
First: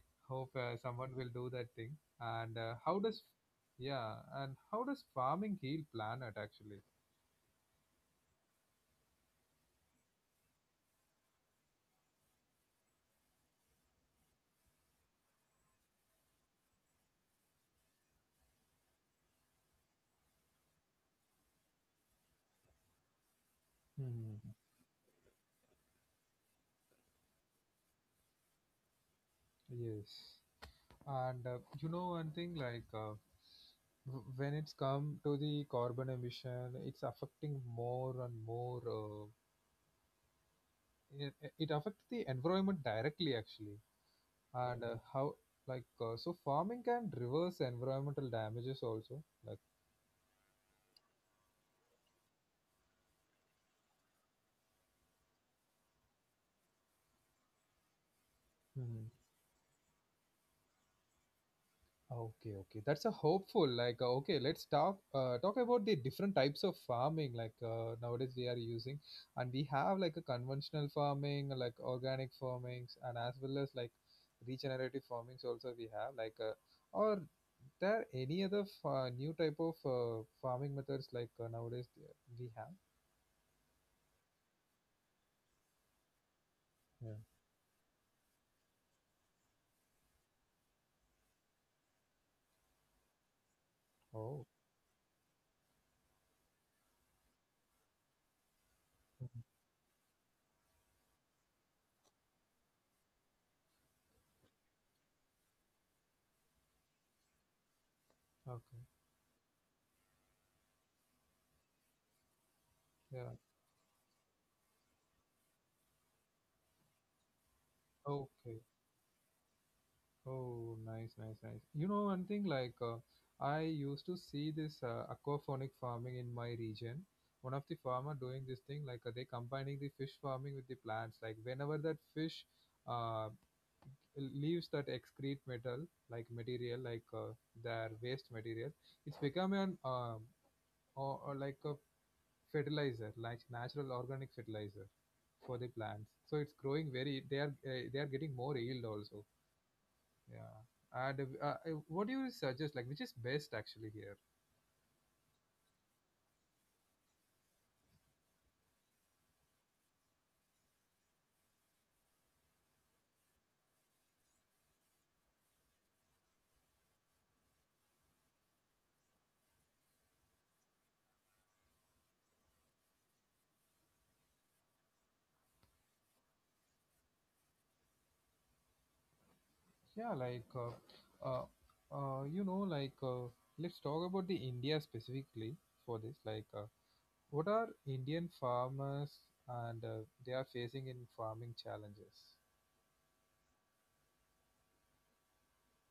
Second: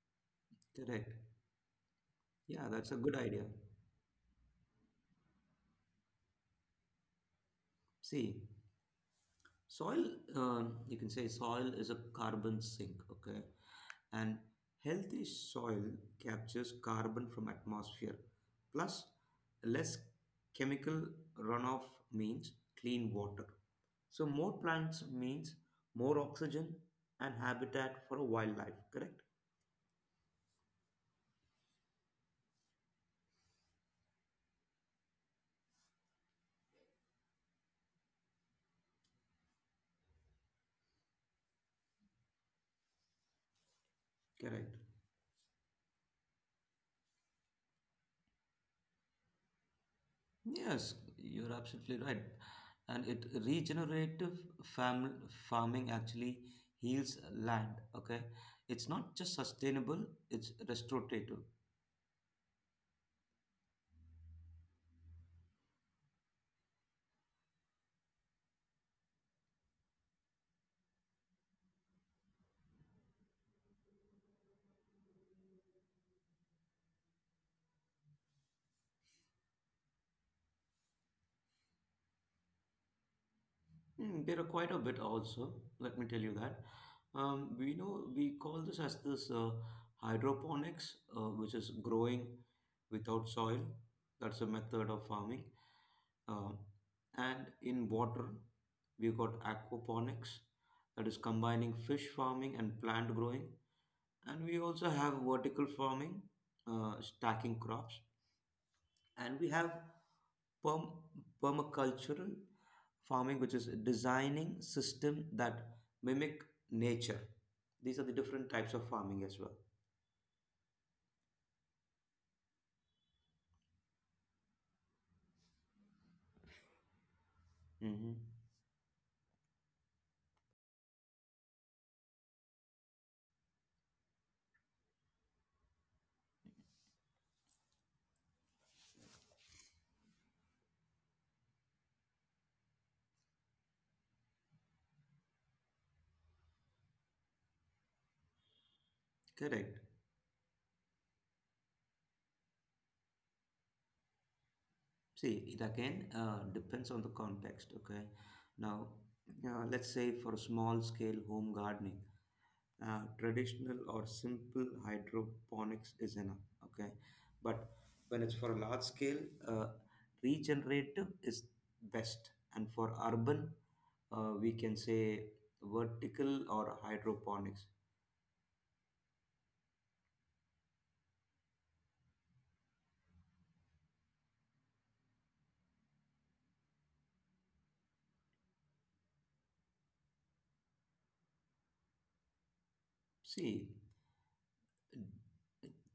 (laughs) hope uh,
Correct.
someone will do that thing. And
Yeah,
uh,
that's a
how
good
does
idea.
Yeah, and how does farming heal planet actually?
See, soil, um, you can say soil is a carbon sink, okay. And healthy soil captures carbon from atmosphere. Plus, less chemical runoff means clean water. So
Hmm.
more plants means more oxygen and habitat for wildlife, correct.
Yes, and uh, you know one thing, like, uh, w- when it's come to the carbon emission, it's affecting more and more. Uh, it, it affects the environment directly actually.
Correct.
And uh, mhm, how like, uh, so farming can reverse environmental damages also, like.
Yes, you're absolutely right. And it regenerative fam- farming actually heals land. Okay, it's
Mhm.
not just sustainable; it's restorative.
Okay, okay, that's a hopeful, like, uh, okay, let's talk uh, talk about the different types of farming, like, uh, nowadays we are using. And we have like a conventional farming, like organic farmings, and as well as like regenerative farmings also. We have like, uh, or there any other fa- new type of uh, farming methods like, uh, nowadays we have?
Mm, there are quite a bit also, let me tell you that.
Yeah.
Um, we know we call this as this uh, hydroponics, uh, which is growing without soil. That's a
Oh.
method of farming. Um, and in water, we've got
Mhm.
aquaponics, that is combining fish farming and plant growing. And we also have vertical farming, uh, stacking crops.
Okay.
And we have Perm- permacultural
Yeah.
farming, which is designing system that mimic nature. These are the different
Okay.
types of farming as well.
Oh, nice, nice, nice. You know, one thing, like, uh, I used to see this uh, aquaphonic farming in my region. One of the farmer
Hmm.
doing this thing, like, uh, they combining the fish farming with the plants. Like whenever that fish uh, leaves that excrete metal, like material, like, uh, their waste material, it's become an um, or, or like a fertilizer, like natural organic fertilizer, for the plants, so it's growing very, they are uh, they are getting more yield also.
Correct.
Yeah, and uh, uh, what do you suggest, like which is best actually here?
See, it again uh, depends on the context. Okay. Now, uh, let's say for a small scale home gardening, uh, traditional or simple hydroponics is enough, okay. But when it's for a large scale, uh, regenerative is best, and for urban, uh, we can say vertical or hydroponics.
Yeah, like, uh, uh, uh, you know like uh, let's talk about the India specifically for this, like, uh, what are Indian farmers, and uh, they are facing in farming challenges?
See,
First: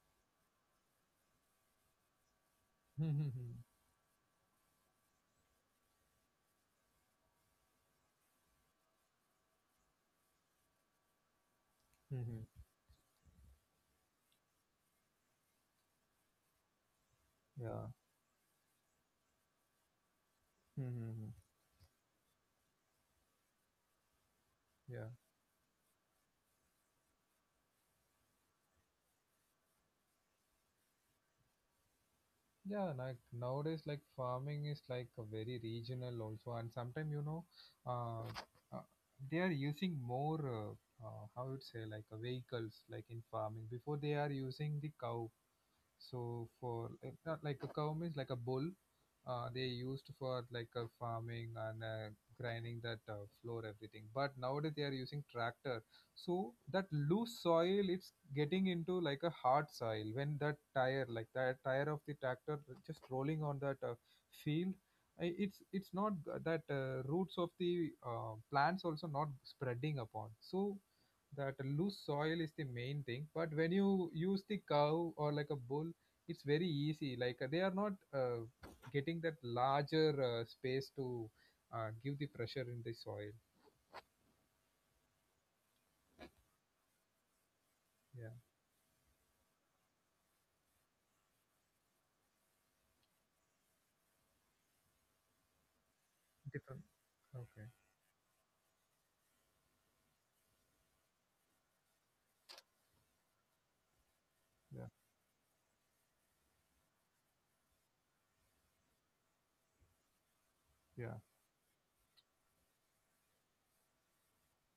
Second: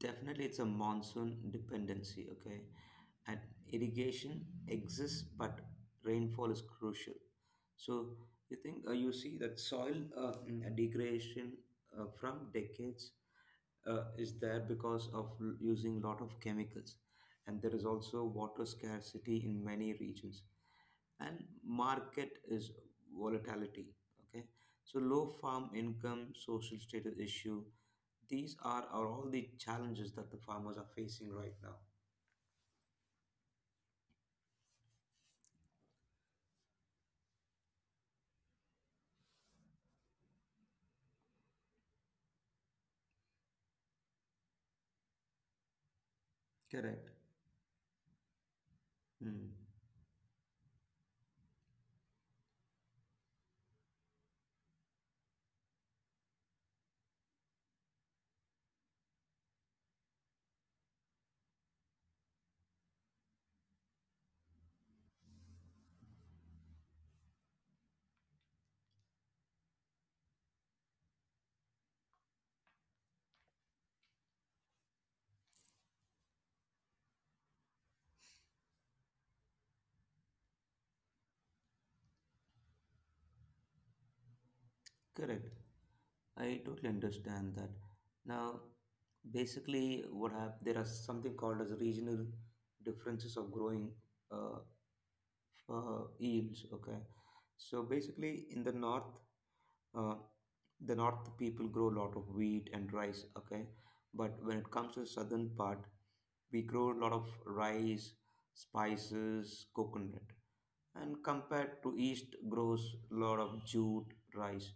definitely, it's a monsoon dependency, okay? And irrigation exists, but rainfall is crucial. So you think uh, you see that soil uh, mm, degradation uh, from decades uh, is there because of l- using a lot of chemicals, and there is
(laughs) yeah.
also water scarcity in many regions, and market is volatility. Okay, so
(laughs) yeah.
low farm income, social status issue, these are, are all the challenges that the farmers are facing right now.
Yeah, like nowadays, like farming is like a very regional also, and sometimes you know, uh, uh, they are using more uh, uh, how would say, like, uh, vehicles like in farming. Before they are using the cow, so for
Correct.
like not like a cow means like a bull, uh,
Hmm.
they used for like a farming and uh, grinding that uh, floor, everything. But nowadays they are using tractor, so that loose soil it's getting into like a hard soil. When that tire like that tire of the tractor just rolling on that uh, field, I- it's it's not g- that uh, roots of the uh, plants also not spreading upon. So that loose soil is the main thing. But when you use the cow or like a bull, it's very easy, like, uh, they are not uh, getting that larger uh, space to uh, give the pressure in the soil.
Correct. I totally understand that.
Yeah.
Now, basically, what hap- there are something called as regional differences of growing uh, uh, yields.
Different.
Okay,
Okay.
so basically, in the north, uh, the north people grow a lot of wheat and rice. Okay, but when it
Yeah,
comes to the southern part, we grow a lot of rice, spices, coconut,
yeah,
and compared to east grows a lot of jute rice,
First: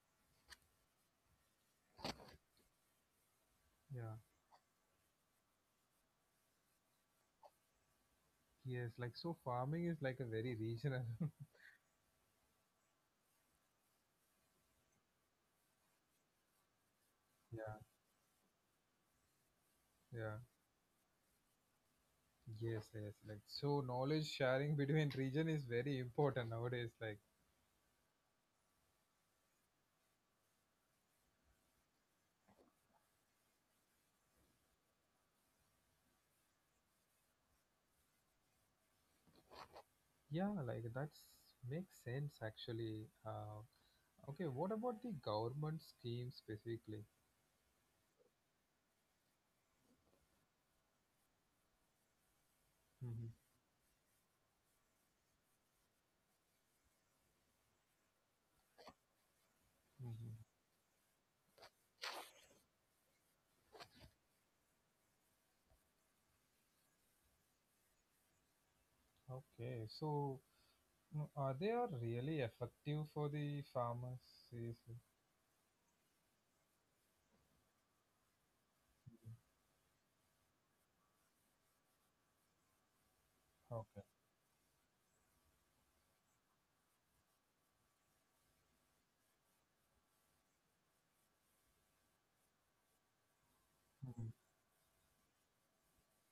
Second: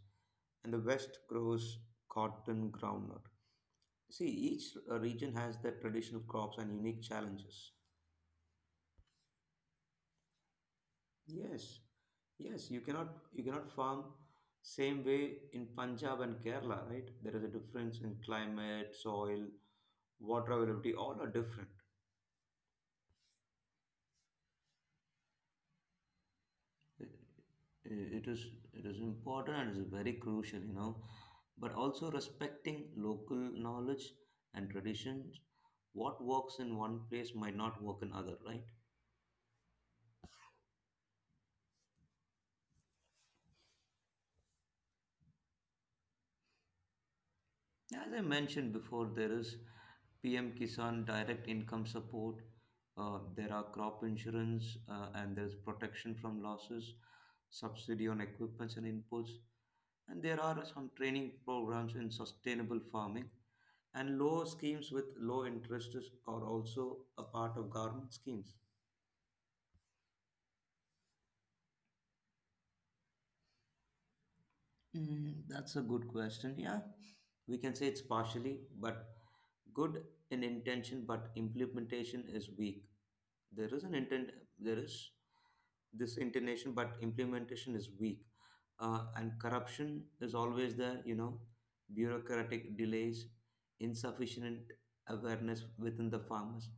and the west grows cotton, groundnut.
yeah.
See, each uh, region has their traditional crops and unique challenges.
Yes, like, so farming is like a very regional. (laughs)
Yes, yes. You cannot you cannot farm same way in Punjab and Kerala, right? There is a difference
yeah.
in climate, soil, water
Yeah.
availability, all are different.
Yes, yes, like, so knowledge sharing (laughs) between region is very important nowadays, like.
It is it is important, and it is very crucial, you know. But also respecting local knowledge and traditions, what works in one place might not work in other, right.
Yeah, like that's makes sense actually. Uh, okay, what about the government scheme specifically?
As I mentioned before, there is PM Kisan direct income support, uh, there are
Hmm.
crop insurance, uh, and there's protection from losses, subsidy on equipments and inputs, and there are
Hmm.
some training programs in sustainable farming. And low schemes with low interest is- are also a part of government schemes.
Okay, so mm, are they are really effective for the farmers?
Mm,
Seriously?
that's a good question. Yeah, we can say it's partially, but
Mhm.
good in intention, but implementation is weak. There is an intent.
Okay.
There is this intention, but implementation is weak. Uh, and corruption is always there. You know, bureaucratic delays, insufficient
Hmm.
awareness within the farmers,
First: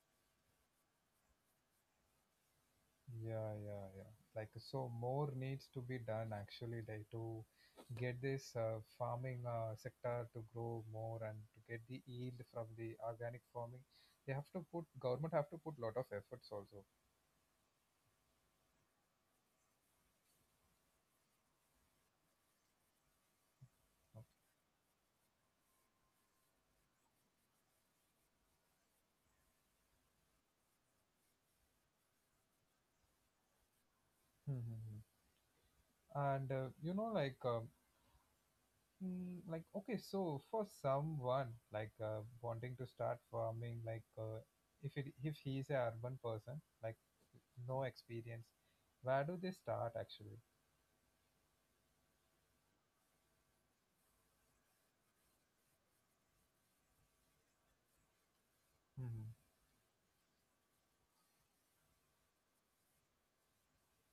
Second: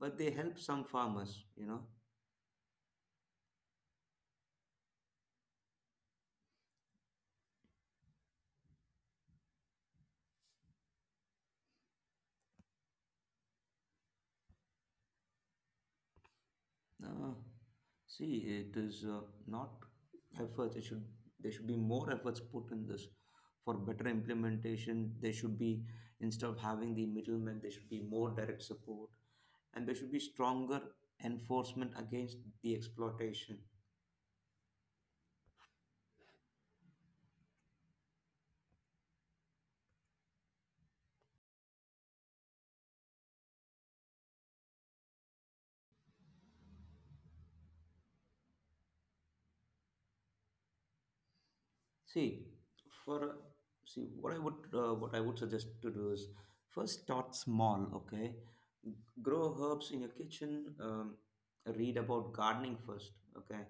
but they help some farmers, you know.
Yeah, yeah, yeah. Like, so more needs to be done actually, like, to get this uh, farming uh, sector to grow more and to get the yield from the organic farming. They have to put, government have to put lot of efforts also.
Uh, See, it is uh, not efforts. It should there should be more efforts put in this for
Okay.
better implementation. There should be, instead of having the middlemen, there should be more direct support, and there should be stronger enforcement against the exploitation.
hmm And uh, you know, like, um, Mm, like, okay, so for someone, like, uh, wanting to start farming, like, uh, if it if he is a urban person, like no experience, where do they start actually?
See, for see what I would uh, what I would suggest to do is first start small. Okay,
hmm
grow herbs in your kitchen. Um, read about gardening first. Okay,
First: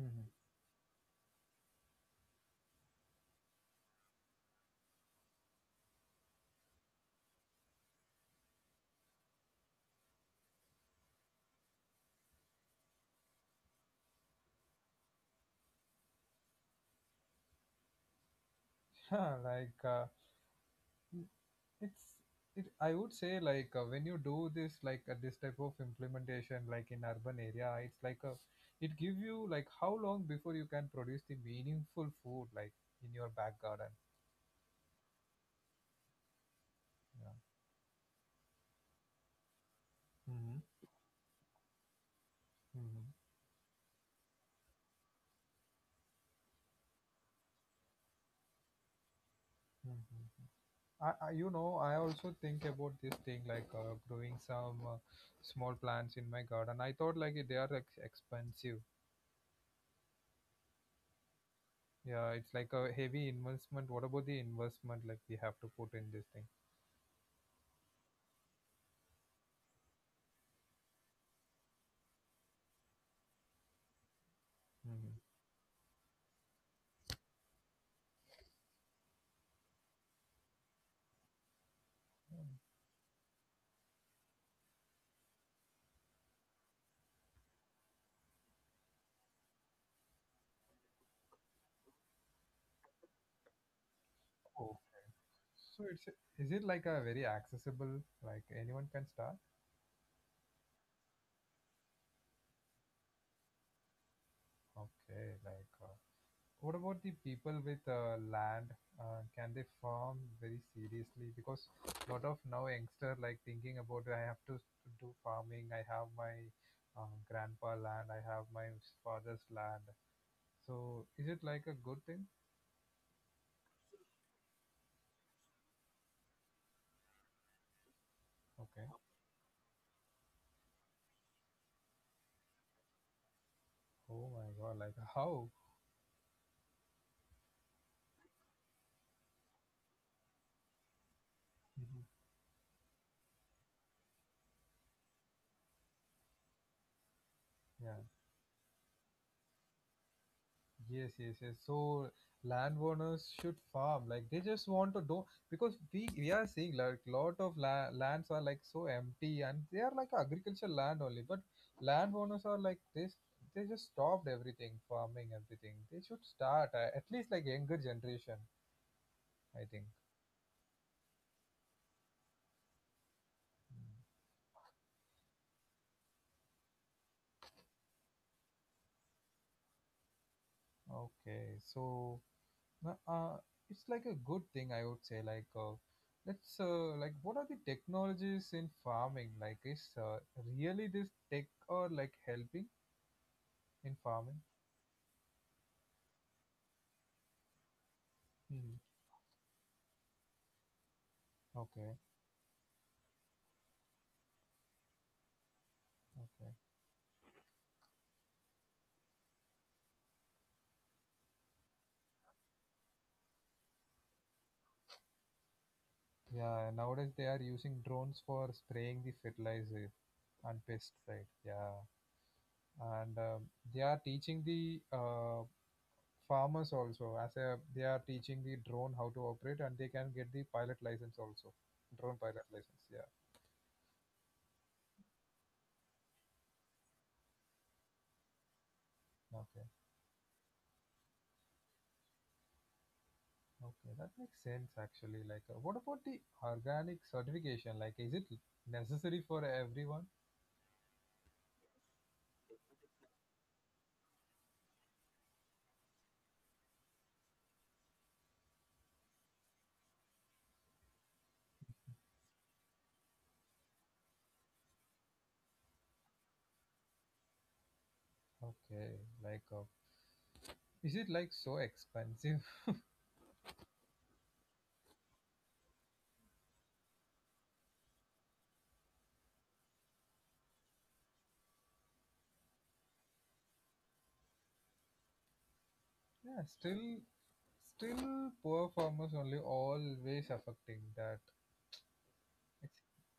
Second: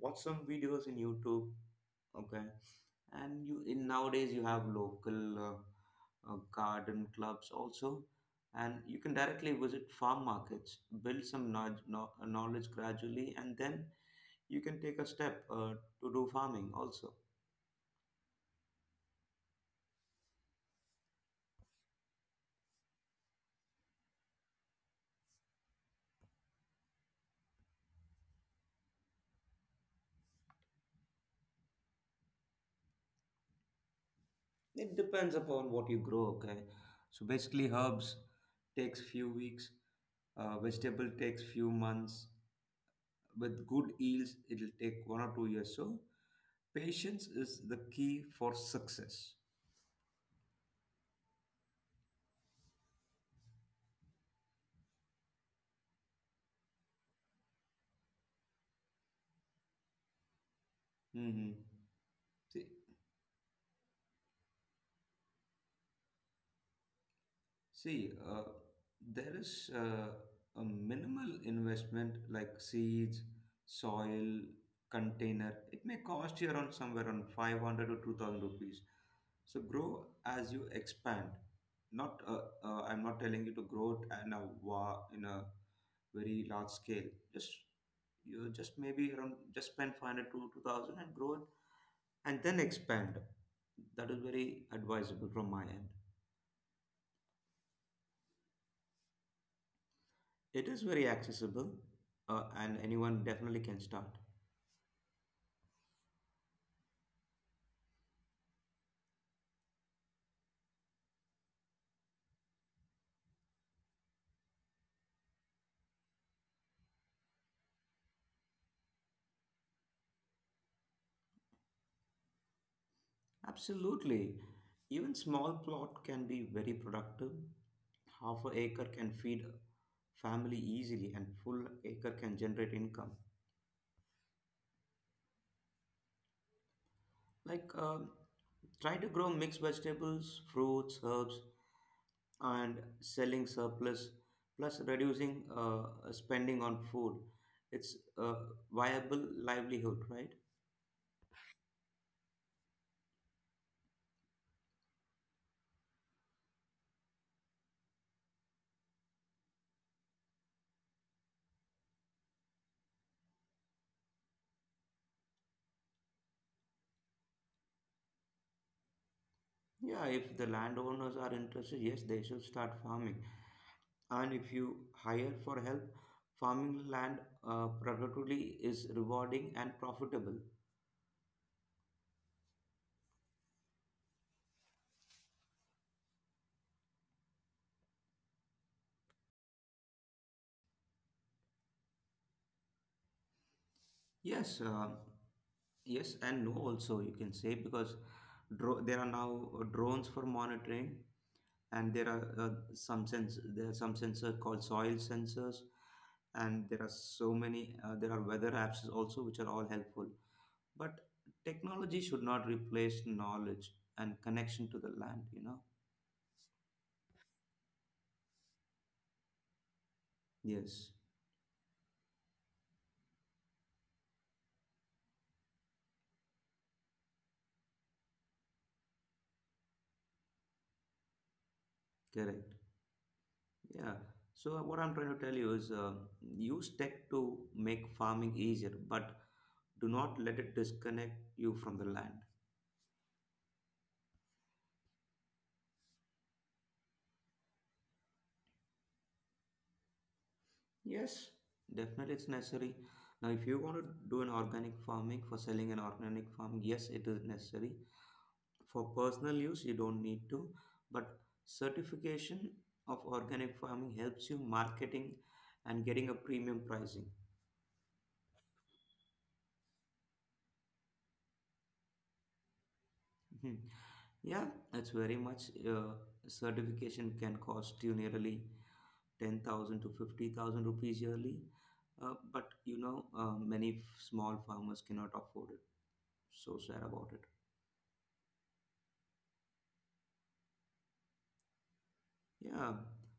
watch some videos in YouTube. Okay, and you in nowadays you have local uh, uh, garden clubs also, and you can directly visit farm markets. Build some knowledge, knowledge gradually, and then you can take a step uh, to do farming also.
yeah, (laughs) like, uh, n- it's it I would say, like, uh, when you do this, like, uh, this type of implementation, like in urban area, it's like a it give you, like, how long before you can produce the meaningful food, like in your back garden?
It depends upon what you grow, okay? So
Yeah.
basically, herbs takes few weeks,
Hmm.
uh, vegetable takes few months. With good yields, it'll take one or two years. So patience is the key for success.
Hmm. I, I, you know, I also think about this thing, like, uh, growing some, uh, small plants in my garden. I thought like they are ex- expensive.
Mhm.
Yeah, it's
See,
like a heavy investment. What about the investment like we have to put in this thing?
See, uh, there is uh, a minimal investment like seeds, soil,
Hmm.
container. It may cost you around somewhere around five hundred to two thousand rupees. So grow as you expand. Not uh, uh, I'm not telling you to grow it in a wa- in a very large scale. Just you just maybe around just spend five hundred to two thousand and grow it and then expand. That is very
Oh,
advisable from my
so
end.
it's is it like a very accessible? Like, anyone can start?
It is very accessible, uh, and anyone definitely can start.
Okay, like. Uh, What about the people with, uh, land? Uh, can they farm very seriously? Because a lot of now youngster, like, thinking about I have to do farming. I have my, uh, grandpa land. I have my father's land. So is it like a good thing?
Absolutely. Even small plot can be very productive. Half a acre
Okay.
can feed a family easily, and full acre can generate income.
Oh my God! Like, how?
Like, um try to grow mixed vegetables, fruits, herbs,
Mhm.
and selling surplus, plus reducing uh, spending on food. It's
Yeah.
a viable livelihood, right?
Yes, yes, yes. So landowners should farm. Like, they just want to do because we we are seeing like lot of la- lands are like so empty and they are like agricultural land only. But landowners are like this. They just stopped everything, farming everything. They should start, uh, at least like younger generation, I think.
Yeah, if the landowners are interested, yes, they should start farming.
Mm.
And if you hire for help, farming land uh, productively is rewarding and profitable.
Okay, so, no, Uh, it's like a good thing, I would say. Like, uh, let's, uh, like, what are the technologies in farming? Like, is, uh, really this tech or like helping in farming?
Yes, uh, yes, and no, also you can say, because
Hmm.
dro- there are now uh, drones for monitoring, and
Okay,
there are uh, some sens- there are some sensors called soil sensors,
okay.
and there are so many uh, there are weather apps also, which are all helpful. But technology should not replace knowledge and connection to the land, you know?
Yeah, nowadays they are using drones for spraying the fertilizer and
Yes,
pesticide. Yeah, and um, they are teaching the, uh, farmers also, as a they are teaching the drone how to operate, and they can get the pilot license also, drone
correct.
pilot license. Yeah.
Yeah. So, uh, what I'm trying to tell you is uh, use tech to make farming easier, but
Okay.
do not let it disconnect you from the land.
Okay, that makes sense actually. Like, uh, what about the organic certification? Like, is it necessary for everyone?
Yes, definitely it's necessary. Now, if you want to do an organic farming for selling an organic farm, yes, it is necessary. For personal use, you don't need to, but certification of organic farming helps you marketing and getting a premium pricing.
Okay, like, uh, is it like so expensive? (laughs)
Mhm. Yeah, that's very much. Uh, certification can cost you nearly ten thousand to fifty thousand rupees yearly, uh, but you know, uh, many f- small farmers cannot afford it.
Yeah,
So sad
still,
about it.
still poor farmers only always affecting that.
Yeah,
It's,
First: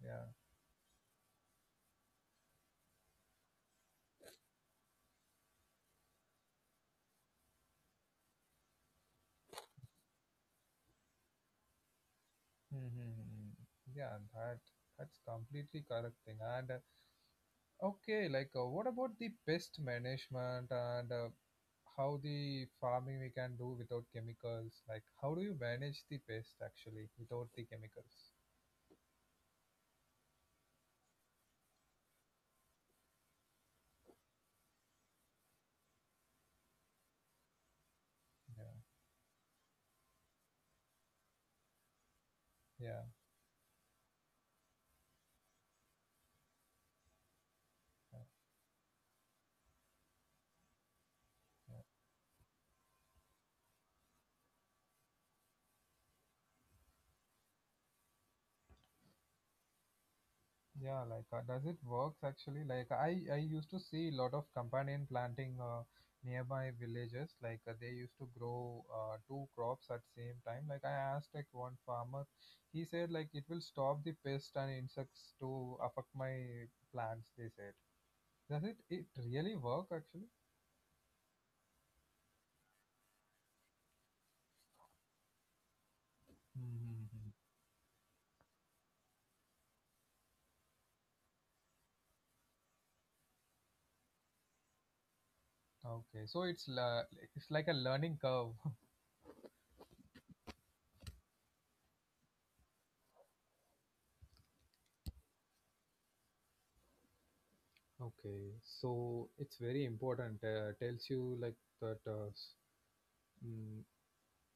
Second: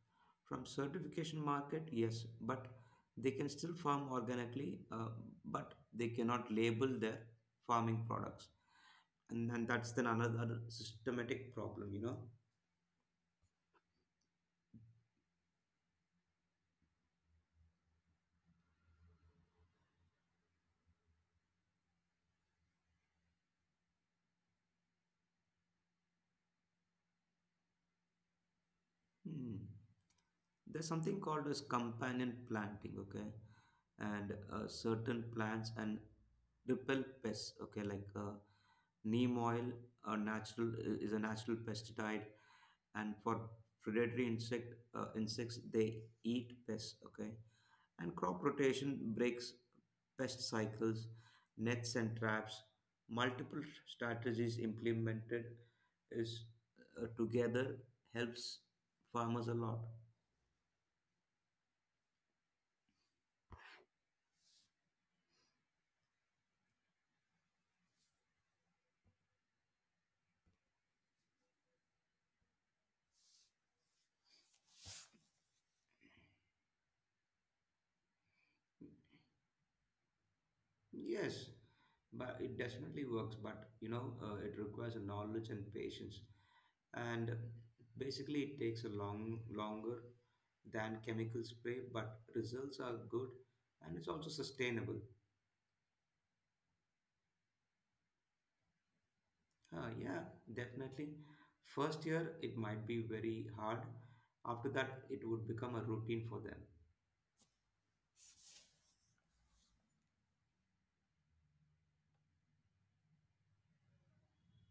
yeah,
from certification market, yes, but they can still farm organically, uh, but they cannot label their farming products, and, and that's then another systematic problem, you know.
mm-hmm. Yeah, that that's completely correct thing. And, uh, okay, like, uh, what about the pest management and, uh, how the farming we can do without chemicals? Like, how do you manage the pest actually without the chemicals?
Hmm. There's something called as companion planting, okay, and uh, certain plants and repel pests, okay, like, uh,
Yeah,
neem oil, a natural is a natural pesticide.
yeah,
And for predatory insect uh, insects, they eat pests, okay. And
yeah,
crop rotation breaks pest cycles, nets and traps. Multiple strategies implemented is, uh, together, helps farmers a lot.
yeah. Yeah, like, uh, does it works actually? Like, I I used to see a lot of companion planting, uh, nearby villages. Like, uh, they used to grow, uh, two crops at same time. Like, I asked like one farmer, he said like it will stop the pest and insects to affect my plants, they said. Does it it really work actually?
Yes, but it definitely works. But, you know, uh, it requires a knowledge and patience, and
Mm-hmm.
basically, it takes a long longer than chemical spray. But results are good, and it's also sustainable.
Okay, so it's la- it's like a learning curve. (laughs)
Uh, yeah, definitely. First year, it might be very hard. After that, it would become a routine for them.
Okay, so it's very important. Uh, tells you like that. Uh, s- mm,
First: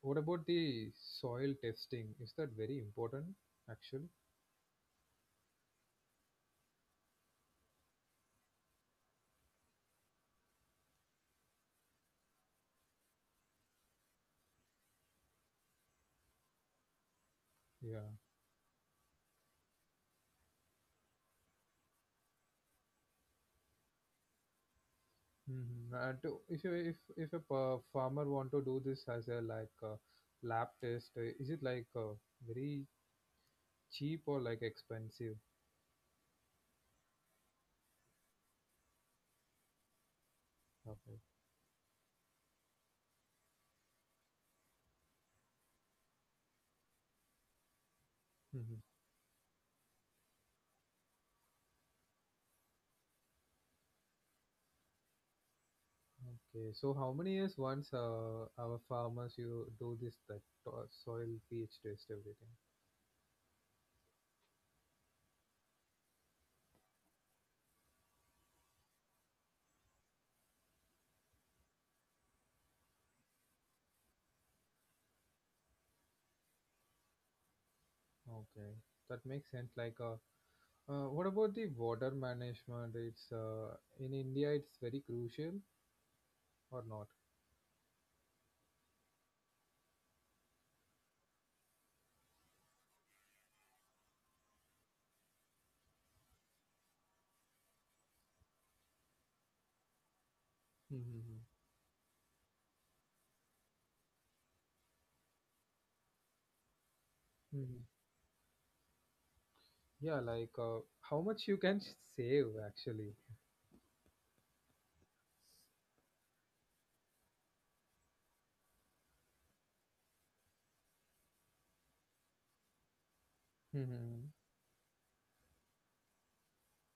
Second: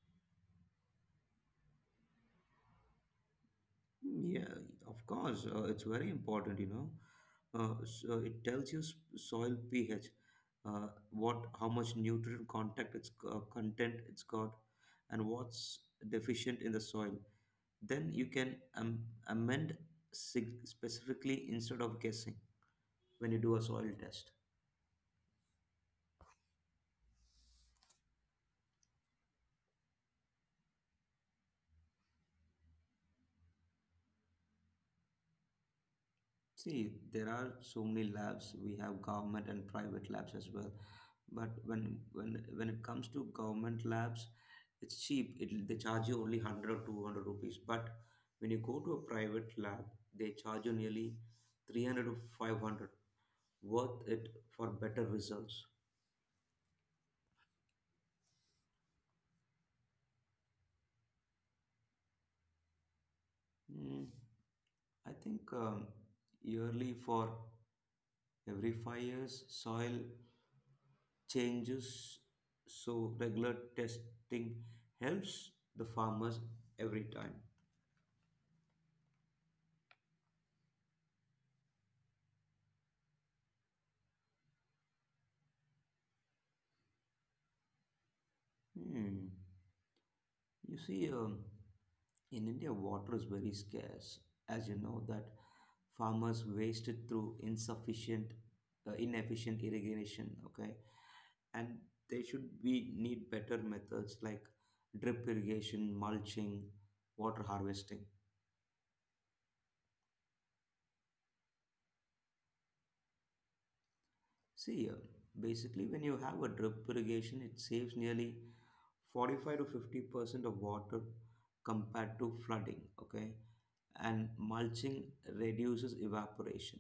what about the soil testing? Is that very important actually?
Mm, yeah, of course, uh, it's very important, you know. Uh, so it tells you s- soil pH, uh, what how much nutrient contact it's uh, content it's got, and what's deficient in the soil. Then
Yeah.
you can um, amend sig- specifically instead of guessing when you do a soil test.
Mm-hmm. And, to, if you if if a pa- farmer want to do this, as a like, uh, lab test, uh, is it like, uh, very cheap or like expensive?
See, there are so many labs. We have government and private labs as well. But
Okay.
when when when it comes to government labs, it's cheap. It they charge you only one hundred or two hundred rupees. But when you go to a private lab, they charge you nearly three hundred to five hundred. Worth it for better results.
Okay, so how many years once, uh, our farmers you do this, that, to- soil pH test, everything?
Hmm. I think um, yearly, for every five years, soil changes, so regular testing helps the farmers every time.
Okay, that makes sense. Like, uh, uh, what about the water management? It's, uh, in India, it's very crucial or not?
Hmm. You see, um, in India, water is very scarce, as you know, that farmers waste it through insufficient, uh, inefficient irrigation. Okay,
Mhm.
and they should be need better methods like drip irrigation, mulching, water
Hmm.
harvesting.
Yeah, like, uh, how much you can s- save actually.
See, uh, basically, when you have a drip irrigation, it saves nearly forty-five to 50 percent of water compared to flooding, okay.
Hmm.
And mulching reduces evaporation,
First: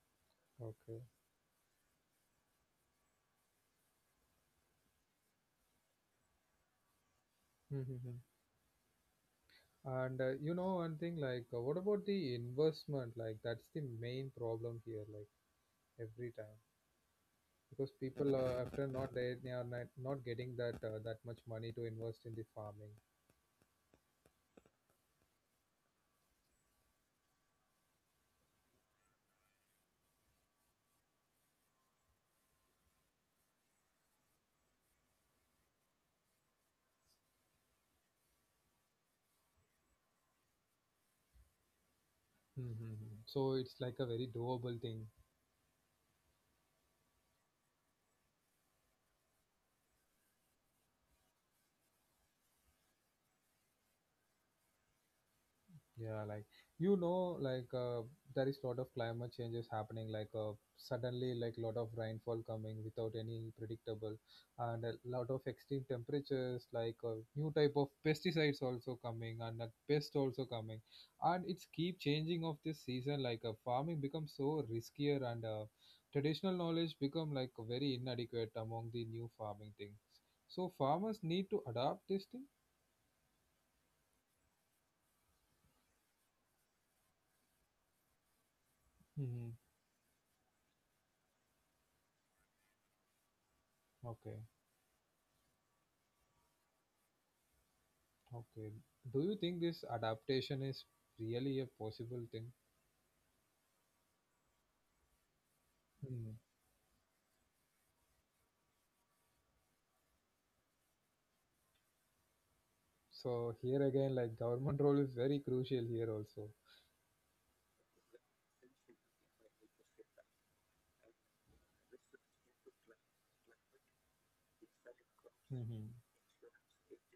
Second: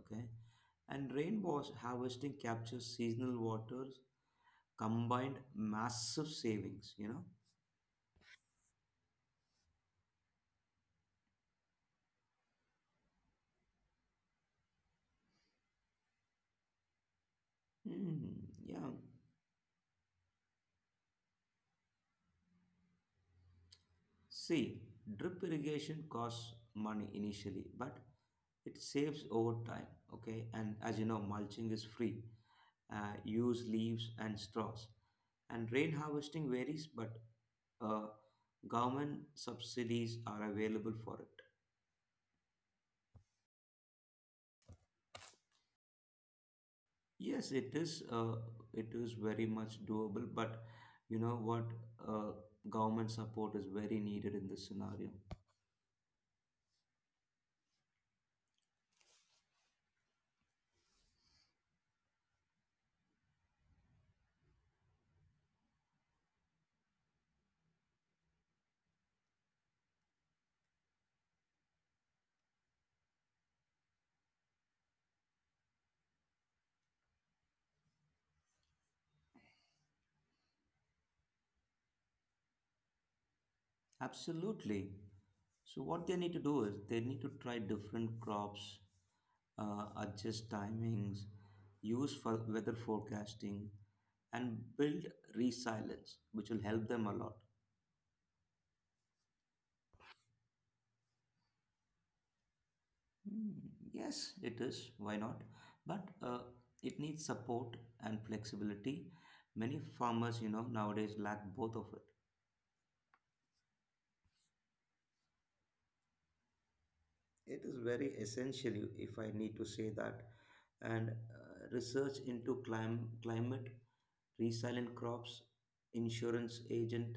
okay.
Okay.
And rain was harvesting captures seasonal waters, combined massive savings, you know.
Hmm. And, uh, you know one thing, like, uh, what about the investment? Like, that's the main problem here, like, every time. Because
Hmm,
people,
yeah,
uh, after not they, they are not, not getting that, uh, that much money to invest in the farming.
see, drip irrigation costs money initially, but it saves over time, okay. And, as you know, mulching is free. Uh, use leaves and straws. And rain harvesting varies, but uh, government subsidies are available for it.
Mm-hmm. So it's like a very doable thing.
Yes, it is. Uh, it is very much doable, but you know what? Uh, Government support is very needed in this scenario.
Yeah, like, you know, like, uh, there is a lot of climate changes happening. Like, uh, suddenly, like, lot of rainfall coming without any predictable, and a lot of extreme temperatures. Like, uh, new type of pesticides also coming, and, uh, pest also coming, and it's keep changing of this season. Like, uh, farming becomes so riskier, and, uh, traditional knowledge become like very inadequate among the new farming things. So farmers need to adapt this thing.
Absolutely. So what they need to do is they need to try different crops,
Hmm.
uh, adjust timings, use for weather forecasting,
Okay.
and build resilience, which will help them a lot.
Okay. Do you think this adaptation is really a possible thing?
Mm, yes, it is. Why not? But
Hmm.
uh, it needs support and flexibility. Many farmers, you know, nowadays lack both of it.
So here again, like, government (laughs) role is very crucial here also.
It is very essential, if I need to say that. And uh, research into clim- climate resilient crops,
Hmm.
insurance agent,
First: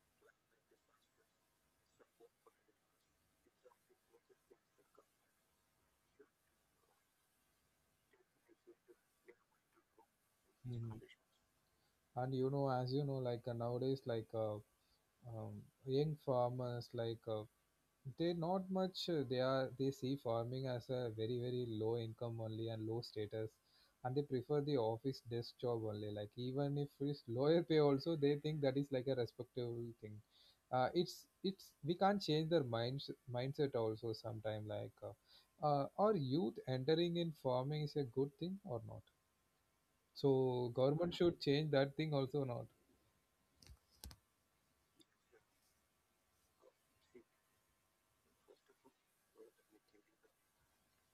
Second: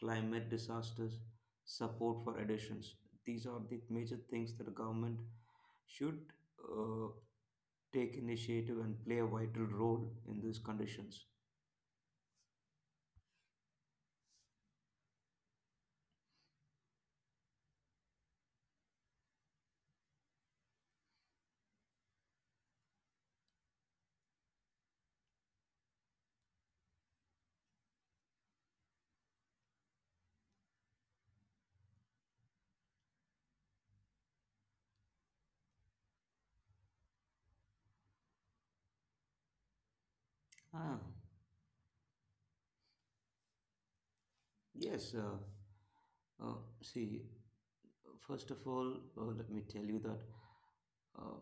climate disasters, support for additions. These are the major things that the government should, uh, take initiative and play a vital role in these
Hmm.
conditions.
And, you know, as you know, like, uh, nowadays, like, uh, um, young farmers, like, uh, they not much, uh, they are they see farming as a very very low income only and low status, and they prefer the office desk job only, like, even if it's lower pay also, they think that is like a respectable thing. uh, it's it's we can't change their minds mindset also sometime, like, uh, uh, are youth entering in farming is a good thing or not?
Ah,
So government should change that thing also, not?
yes. Uh, uh, See, first of all, uh, let me tell you that, uh,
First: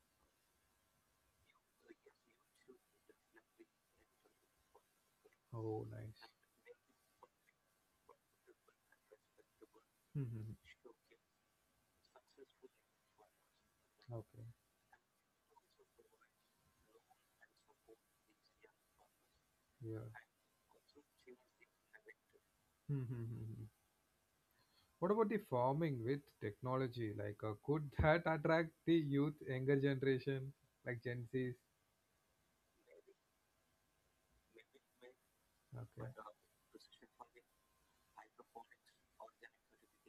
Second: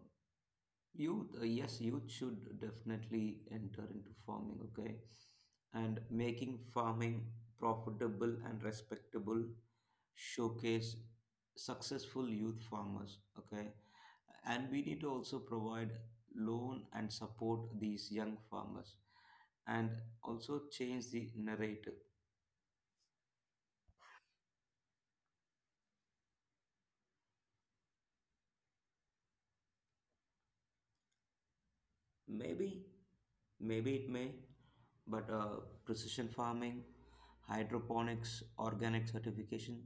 youth, uh, yes, youth should definitely enter into farming, okay?
Oh,
And
nice.
making farming profitable and respectable, showcase successful youth farmers, okay?
(laughs) Okay.
And we need to also provide loan and support these young farmers, and also change the narrative.
Yeah. (laughs) What about the farming with technology? Like, uh, could (laughs) that attract the youth, younger generation, like Gen Zs?
Maybe, maybe it may, but uh,
Okay,
precision farming, hydroponics, organic certification,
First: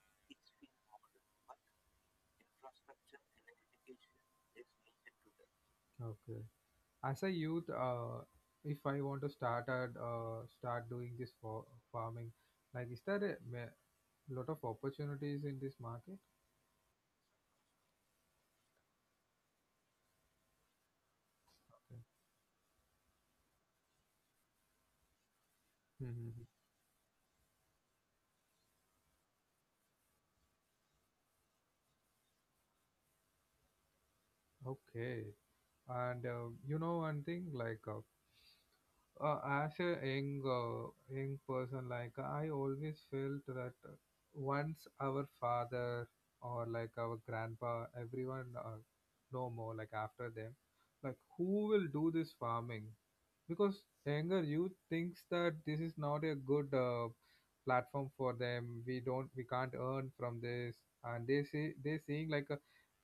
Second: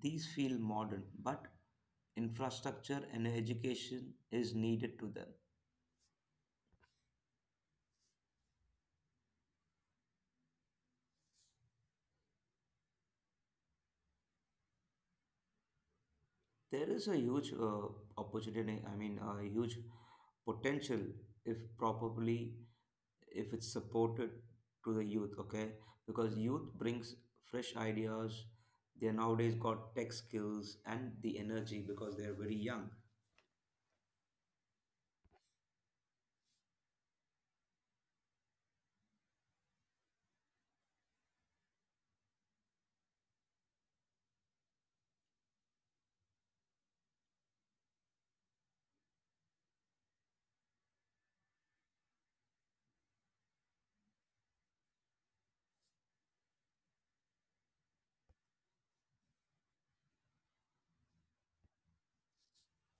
these feel modern, but infrastructure and education is needed to them.
okay. As a youth, uh, if I want to start at, uh, start doing this for farming, like, is there a ma- lot of opportunities in this market?
There is a huge uh, opportunity, I mean, a huge potential if
Okay.
properly, if it's supported to the youth, okay? Because
Mhm.
youth brings fresh ideas. They nowadays got tech skills and the energy because they're very young.
Okay. And, uh, you know one thing, like, uh, uh, as a young uh, young person, like, I always felt that, uh, once our father or like our grandpa everyone, uh, no more, like, after them, like, who will do this farming because younger youth thinks that this is not a good, uh, platform for them. We don't we can't earn from this. And they see they seeing like a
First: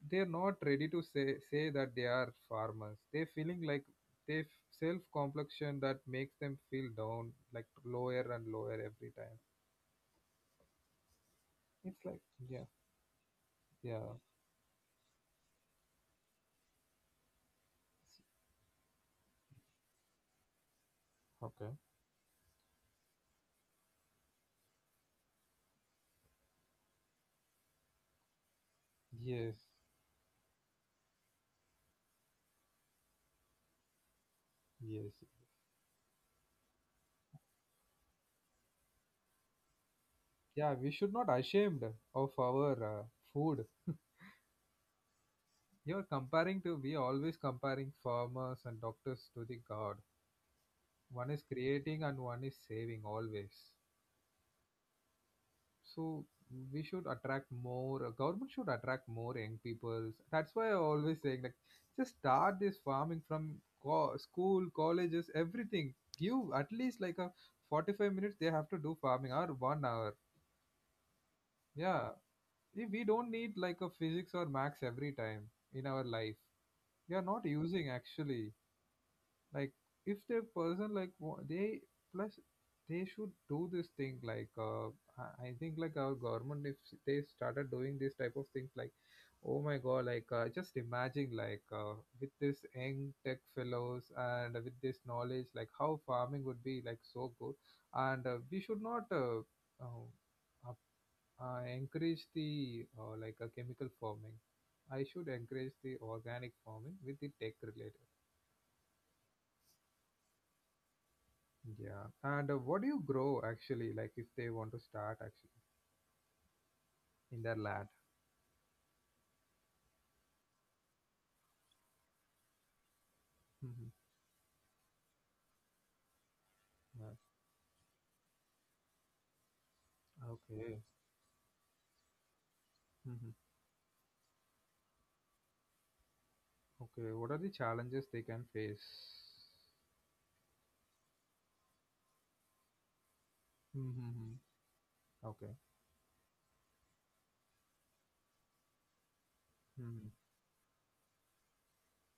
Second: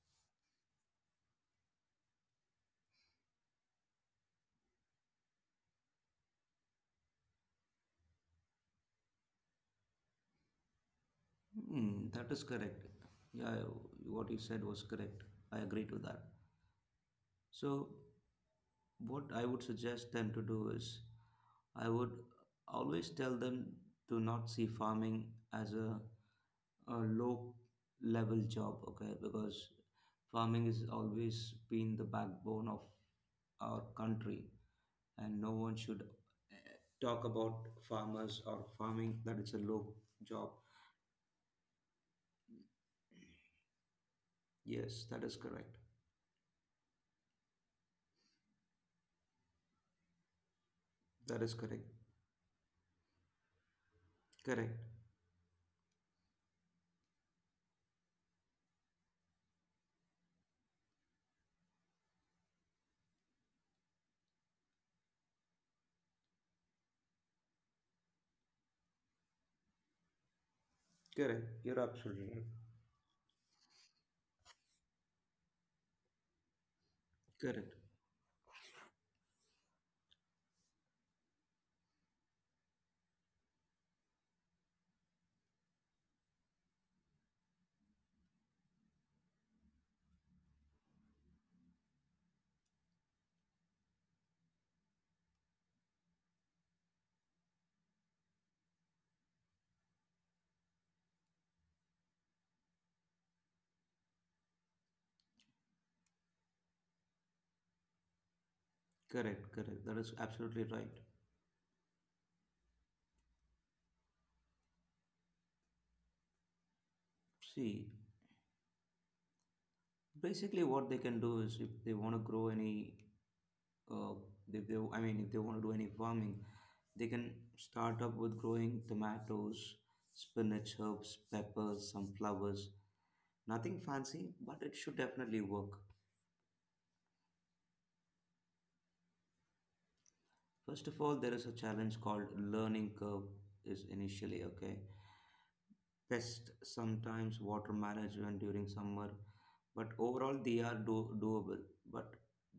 they're not ready to say say that they are farmers. They feeling like they self complexion that makes them feel down, like, lower and lower every time. It's
Hmm,
like
that is
Yeah,
correct. Yeah,
yeah.
what you said was correct. I agree to that. So, what I would suggest them to do is,
Okay.
I would always tell them to not see farming as a, a low level job, okay?
Yes,
Because farming has always been the backbone of our country,
yes,
and no one should, eh, talk about farmers or farming that it's a low job.
yeah. We should not ashamed of our, uh, food.
Yes, that is correct.
You're comparing to we always comparing farmers and doctors to the god. One
That
is
is correct.
creating and one is saving always.
Correct.
So we should attract more. uh, Government should attract more young people. That's why I always saying, like, just start this farming from co- school, colleges, everything. Give at least like a forty-five minutes. They have to do farming or one hour.
Correct. You're
Yeah,
absolutely right.
we we don't need like a physics or max every time in our life. We are not
Correct.
using actually, like, if the person like wa- they plus they should do this thing, like, uh, i I think like our government, if they started doing this type of things, like, oh my god, like, uh, just imagine, like, uh, with this young tech fellows and with this knowledge, like, how farming would be like so good. And, uh, we should not, uh, uh, up- uh, encourage the, uh, like a chemical farming. I should encourage the organic farming with the tech related.
Correct. Correct. That is absolutely right.
Yeah. And, uh, what do you grow actually, like if they want to start actually in their
See,
land?
basically, what they can do is if they want to grow any,
Hmm.
uh, if they, I mean, if they want to do any farming, they can start up with growing tomatoes, spinach,
Okay.
herbs, peppers, some flowers.
Hmm.
Nothing fancy, but it should definitely work.
Okay. What are the challenges they can face?
First of all, there is a challenge called learning curve is initially,
Mm-hmm.
okay.
Okay.
Pest sometimes water management during summer, but overall
Hmm.
they are do- doable, but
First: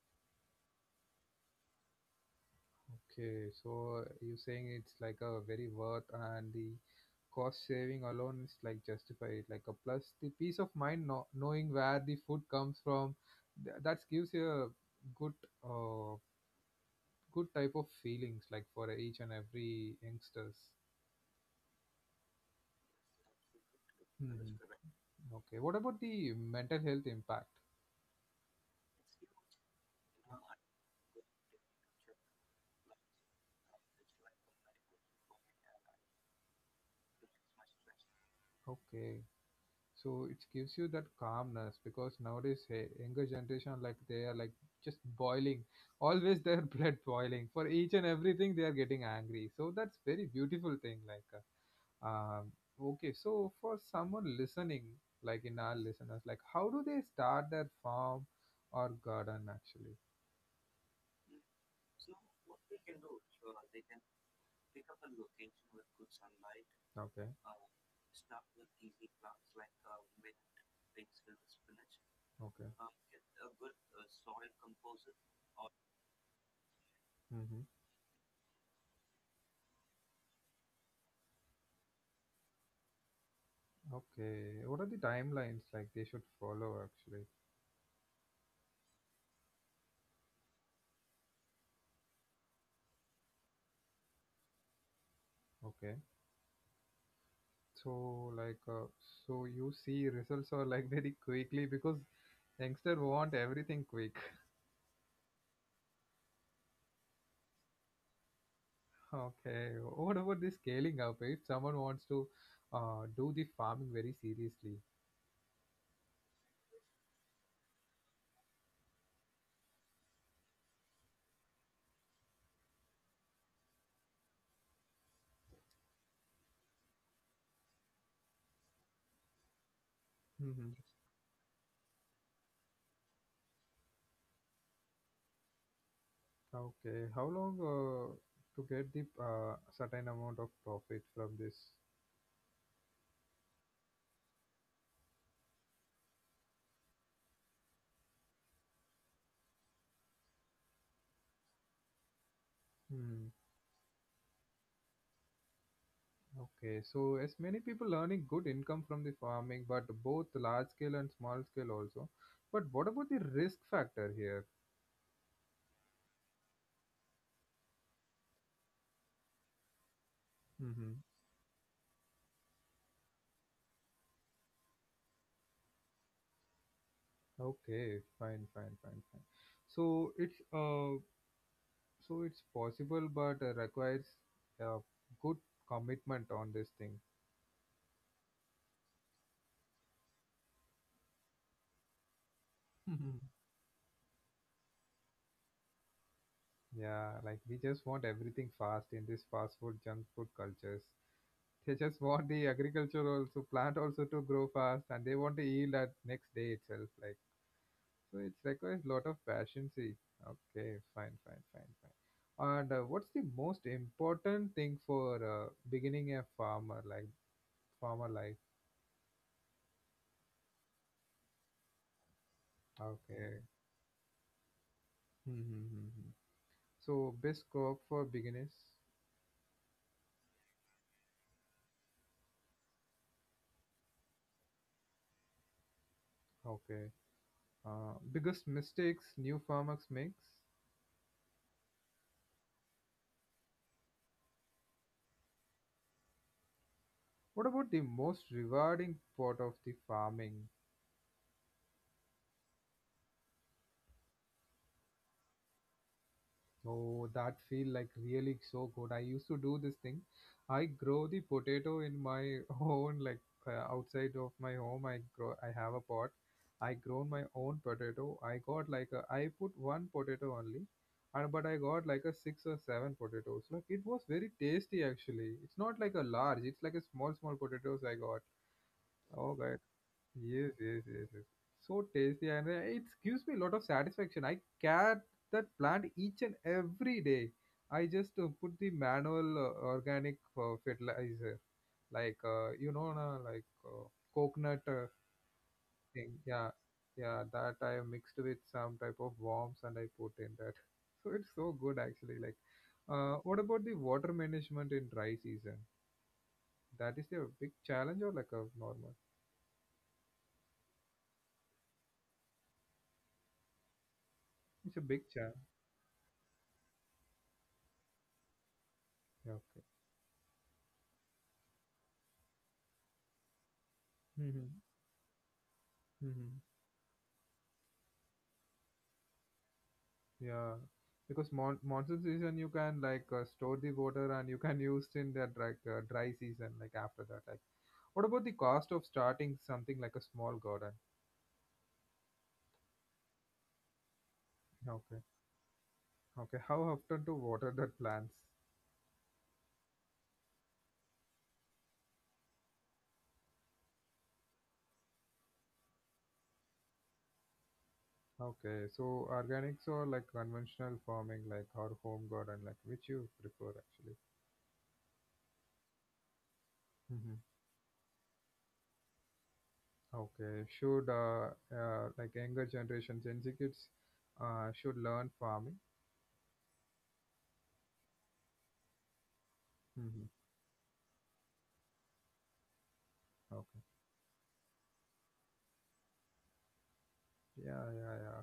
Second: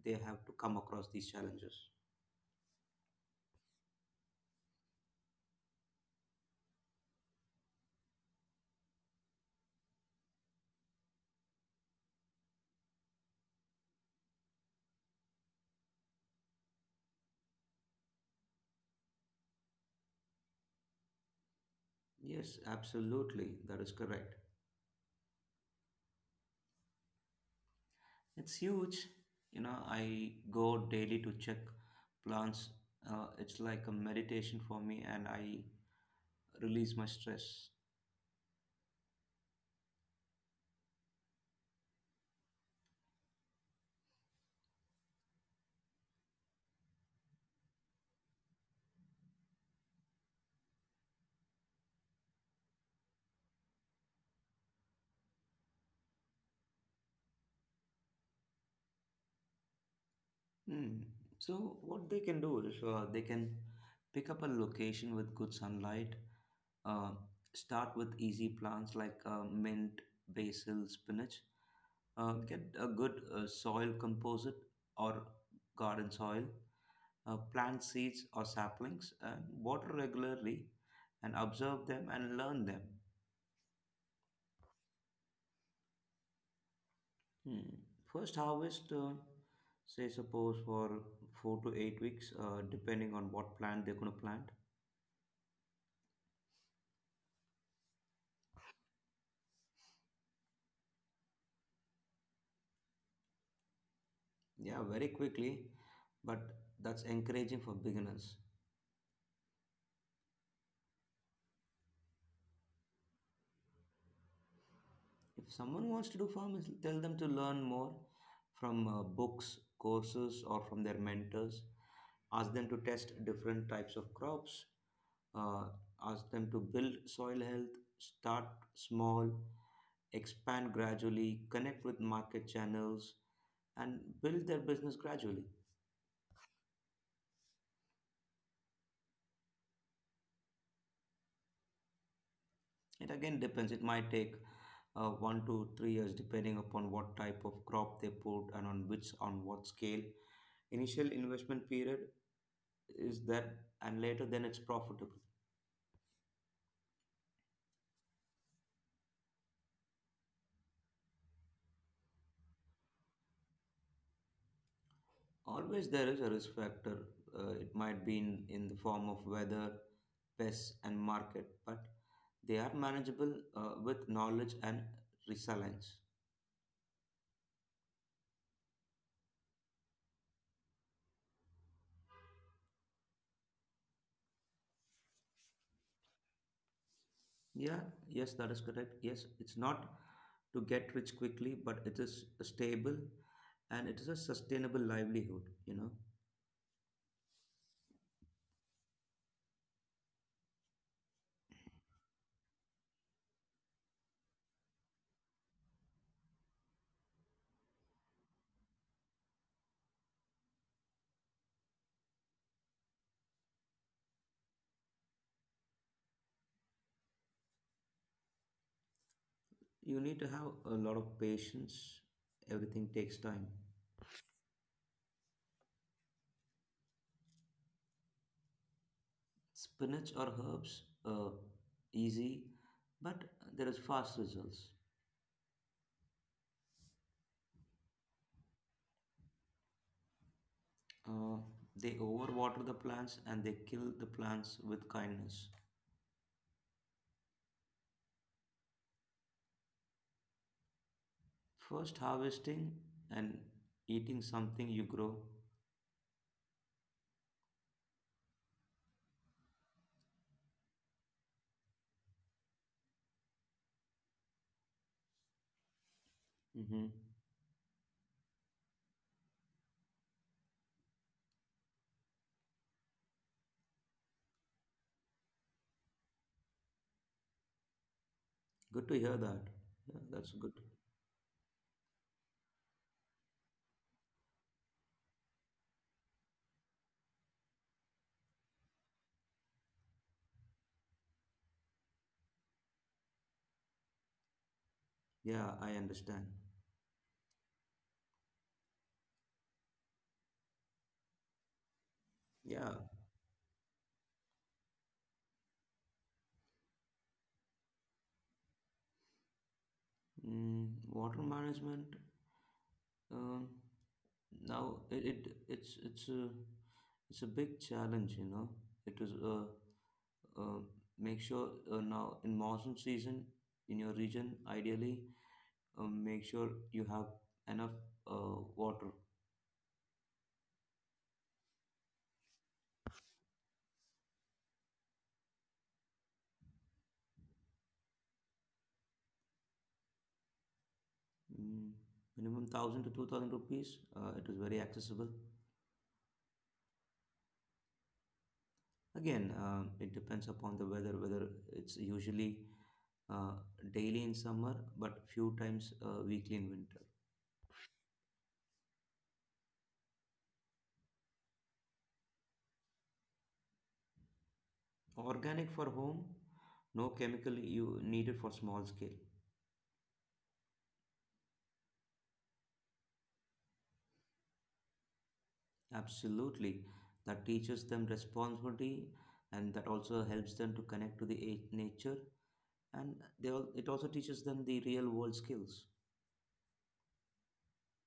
they have to come across these challenges.
Okay. So you're saying it's like a very worth and the cost saving alone is like justified, like a plus the peace of mind no- knowing where the food comes from. Th- that gives you a good, uh, good type of feelings like for each and every youngsters.
Yes, absolutely, that is
Hmm.
correct.
Okay. What about the mental health impact?
It's huge, you know. I go daily to check plants. Uh, it's like a meditation for me, and I release my stress.
Okay. So it gives you that calmness because nowadays, hey, younger generation like they are like just boiling, always their (laughs) blood boiling for each and everything. They are getting angry. So that's very beautiful thing. Like, uh, um, okay. So for someone listening, like in our listeners, like how do they start their farm or garden actually?
Hmm. So what they can do is, uh, they can pick up a location with good sunlight,
Okay.
uh, start with easy plants like, uh, mint, basil, spinach. Uh,
Okay.
get a good uh, soil composite or garden soil.
Mm-hmm.
Uh, plant seeds or saplings and water regularly, and observe them and learn them.
Okay, what are the timelines like they should follow actually?
Hmm. First harvest, uh, say suppose for four to eight weeks, uh, depending on what plant they're going to plant.
Okay, so, like, uh, so you see results are like (laughs) very quickly because youngster want everything quick. (laughs)
Yeah, very quickly, but that's encouraging for beginners.
Okay, what about the scaling up? If someone wants to, uh, do the farming very seriously.
If someone wants to do farming, tell them to learn more from, uh, books, courses, or from their mentors. Ask them to test different types of crops, uh, ask them to build soil health, start small,
Hmm.
expand gradually, connect with market channels, and build their business gradually.
Okay, how long, uh, to get the, uh, certain amount of profit from this?
It again depends. It might take, uh, one to three years, depending upon what type of crop they put and on which on what scale. Initial investment period
Hmm.
is that, and later then it's profitable.
Okay, so as many people earning good income from the farming, but both large scale and small scale also. But what about the risk factor here?
Always there is a risk factor. Uh, it might be in, in the form of weather,
Mm-hmm.
pests, and market, but they are manageable, uh, with knowledge and resilience.
Okay, fine, fine, fine, fine. So it's uh, so it's possible, but, uh, requires, uh, good commitment on this thing.
Yeah, yes, that is correct. Yes, it's not to get rich quickly, but it is
Mhm.
stable, and it is a sustainable livelihood. You know,
Yeah, like, we just want everything fast in this fast food, junk food cultures. They just want the agriculture also, plant also to grow fast, and they want to yield at next day itself, like. So it requires a lot of patience. Okay, fine, fine, fine, fine. And, uh, what's the most important thing for, uh, beginning a farmer like farmer life?
you need to have a lot of patience, everything
Okay.
takes time.
Mm-hmm. So best crop for beginners.
Spinach or herbs, uh, easy, but there is fast results.
Okay. Uh, biggest mistakes new farmers makes.
Uh, they overwater the plants, and they kill the plants with kindness.
What about the most rewarding part of the farming?
First, harvesting and eating something you grow.
Oh, that feel like really so good. I used to do this thing. I grow the potato in my (laughs) own, like, uh, outside of my home. I grow. I have a pot. I grown my
Hmm.
own potato. I got like a, I put one potato only, and but I got like a six or seven potatoes. Like, it was very tasty actually. It's not like a large. It's like a small small potatoes I got.
Good
Oh
to hear
god.
that. Yeah,
Yes,
that's
yes,
good.
yes, yes. So tasty, and, uh, it gives me a lot of satisfaction. I care that plant each and every day. I just, uh, put the manual, uh, organic, uh, fertilizer, like, uh, you know, na, like, uh, coconut, uh,
Yeah, I
thing. Yeah,
understand.
yeah, that I mixed with some type of worms, and I put in that. (laughs) So it's so good actually. Like,
Yeah,
uh, what about the water management in dry season? That is a big challenge or like a normal?
mm, water management. Um,
It's a big
Now
challenge.
it, it it's it's a it's a big challenge. You know,
Yeah,
it is,
okay.
uh, uh, make sure, uh, now in monsoon season in your region,
(laughs)
ideally, um,
Hmm.
make sure you have enough uh, water.
Yeah, because mon monsoon season you can, like, uh, store the water and you can use in that, like, uh, dry season, like after that, like. What about the cost of starting something like a small garden?
Mm, Minimum one thousand to two thousand rupees. Uh, it is very
Okay,
accessible.
okay. How often to water the plants?
Again, um, it depends upon the weather, whether it's usually, uh, daily in summer, but few times uh, weekly in winter.
Okay, so organics or like conventional farming, like our home garden, like which you prefer actually?
Organic for home,
Hmm.
no chemical you needed for small scale.
Okay, should, uh, uh, like, younger generation Gen Z kids, uh, should learn farming?
Absolutely. That teaches them responsibility, and that
Hmm.
also helps them to connect to the a- nature, and
Okay.
they all, it also teaches them the real world skills.
Yeah, yeah, yeah.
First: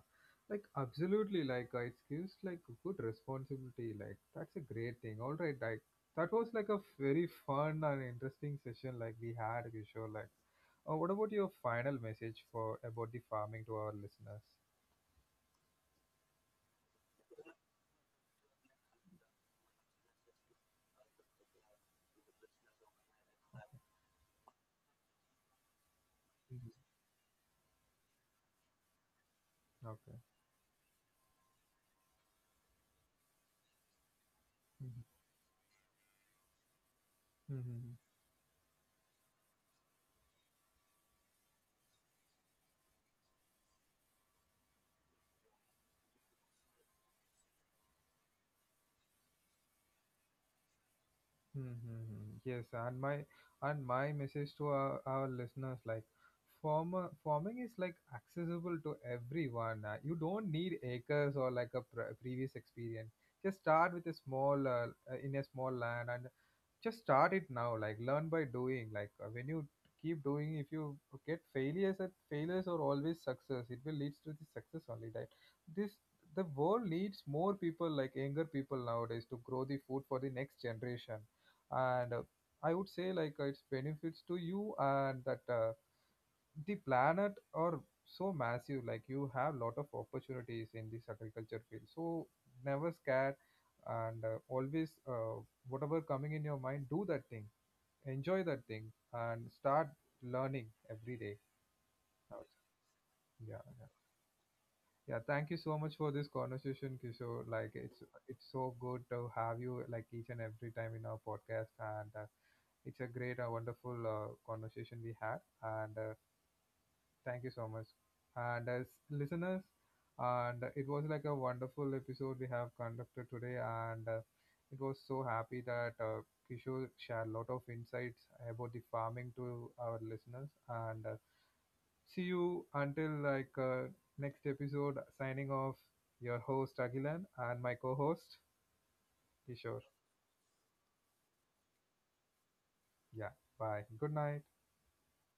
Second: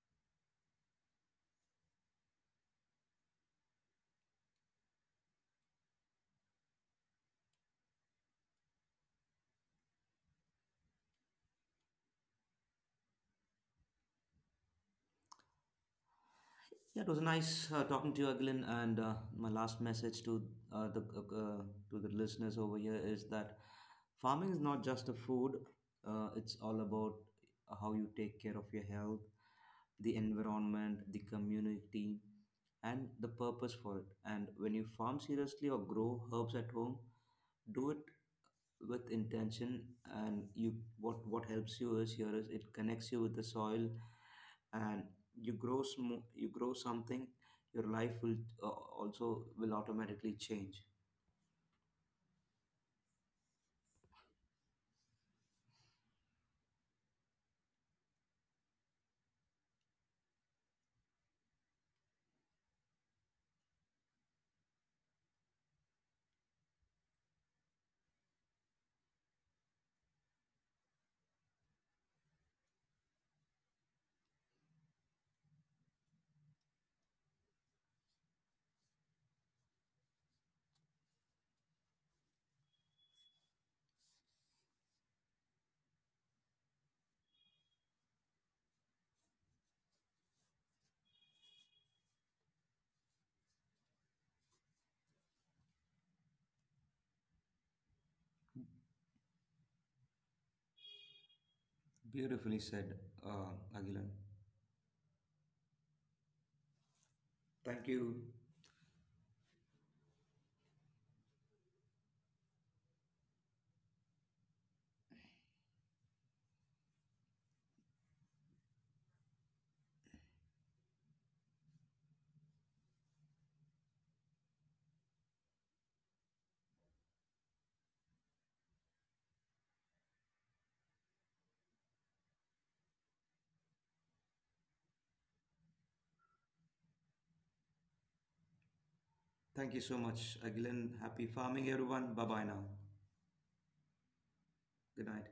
Like, absolutely, like, uh, it gives like good responsibility. Like, that's a great thing. All right, like, that was like a very fun and interesting session like we had, Kishore. Like, uh, what about your final message for about the farming to our listeners?
Yeah, it was nice uh, talking to you, Aglin. And uh, my last message to, uh, the uh, uh, to the listeners over here is that farming is not just a food. Uh, it's
Mhm.
all about how you take care of your health, the
Okay.
environment, the community, and the purpose for it. And when you farm seriously or grow herbs at home, do
Hmm.
it with intention. And you, what what helps you is here is it connects you with the soil, and you grow sm- you grow something, your life will, uh, also will automatically change.
Mm-hmm. Yes, and my and my message to our, our listeners, like, farmer farming is like accessible to everyone. Uh, you don't need acres or like a pre- previous experience. Just start with a small uh, uh, in a small land, and just start it now, like, learn by doing, like, uh, when you keep doing, if you get failures at failures or always success, it will leads to the success only. That this the world needs more people, like, younger people nowadays, to grow the food for the next generation. And, uh, i would say, like, uh, it's benefits to you, and that, uh, the planet are so massive, like, you have lot of opportunities in this agriculture field, so never scared. And, uh, always, uh, whatever coming in your mind, do that thing, enjoy that thing, and start learning every day.
Beautifully said, uh,
Yeah, yeah,
Agilan.
yeah. Thank you so much for this conversation, Kishore. Like,
Thank
it's
you.
it's so good to have you like each and every time in our podcast. And, uh, it's a great and wonderful, uh, conversation we had. And, uh, thank you so much. And as listeners, and it was like a wonderful episode we have conducted today, and, uh, it was so happy that, uh, Kishore shared a lot of insights about the farming to our listeners. And, uh, see you until, like, uh, next episode. Signing off, your host Agilan and my co-host
Thank you
Kishore.
so much, Agilan. Happy farming, everyone. Bye bye now.
Yeah, bye. Good night.
Good night.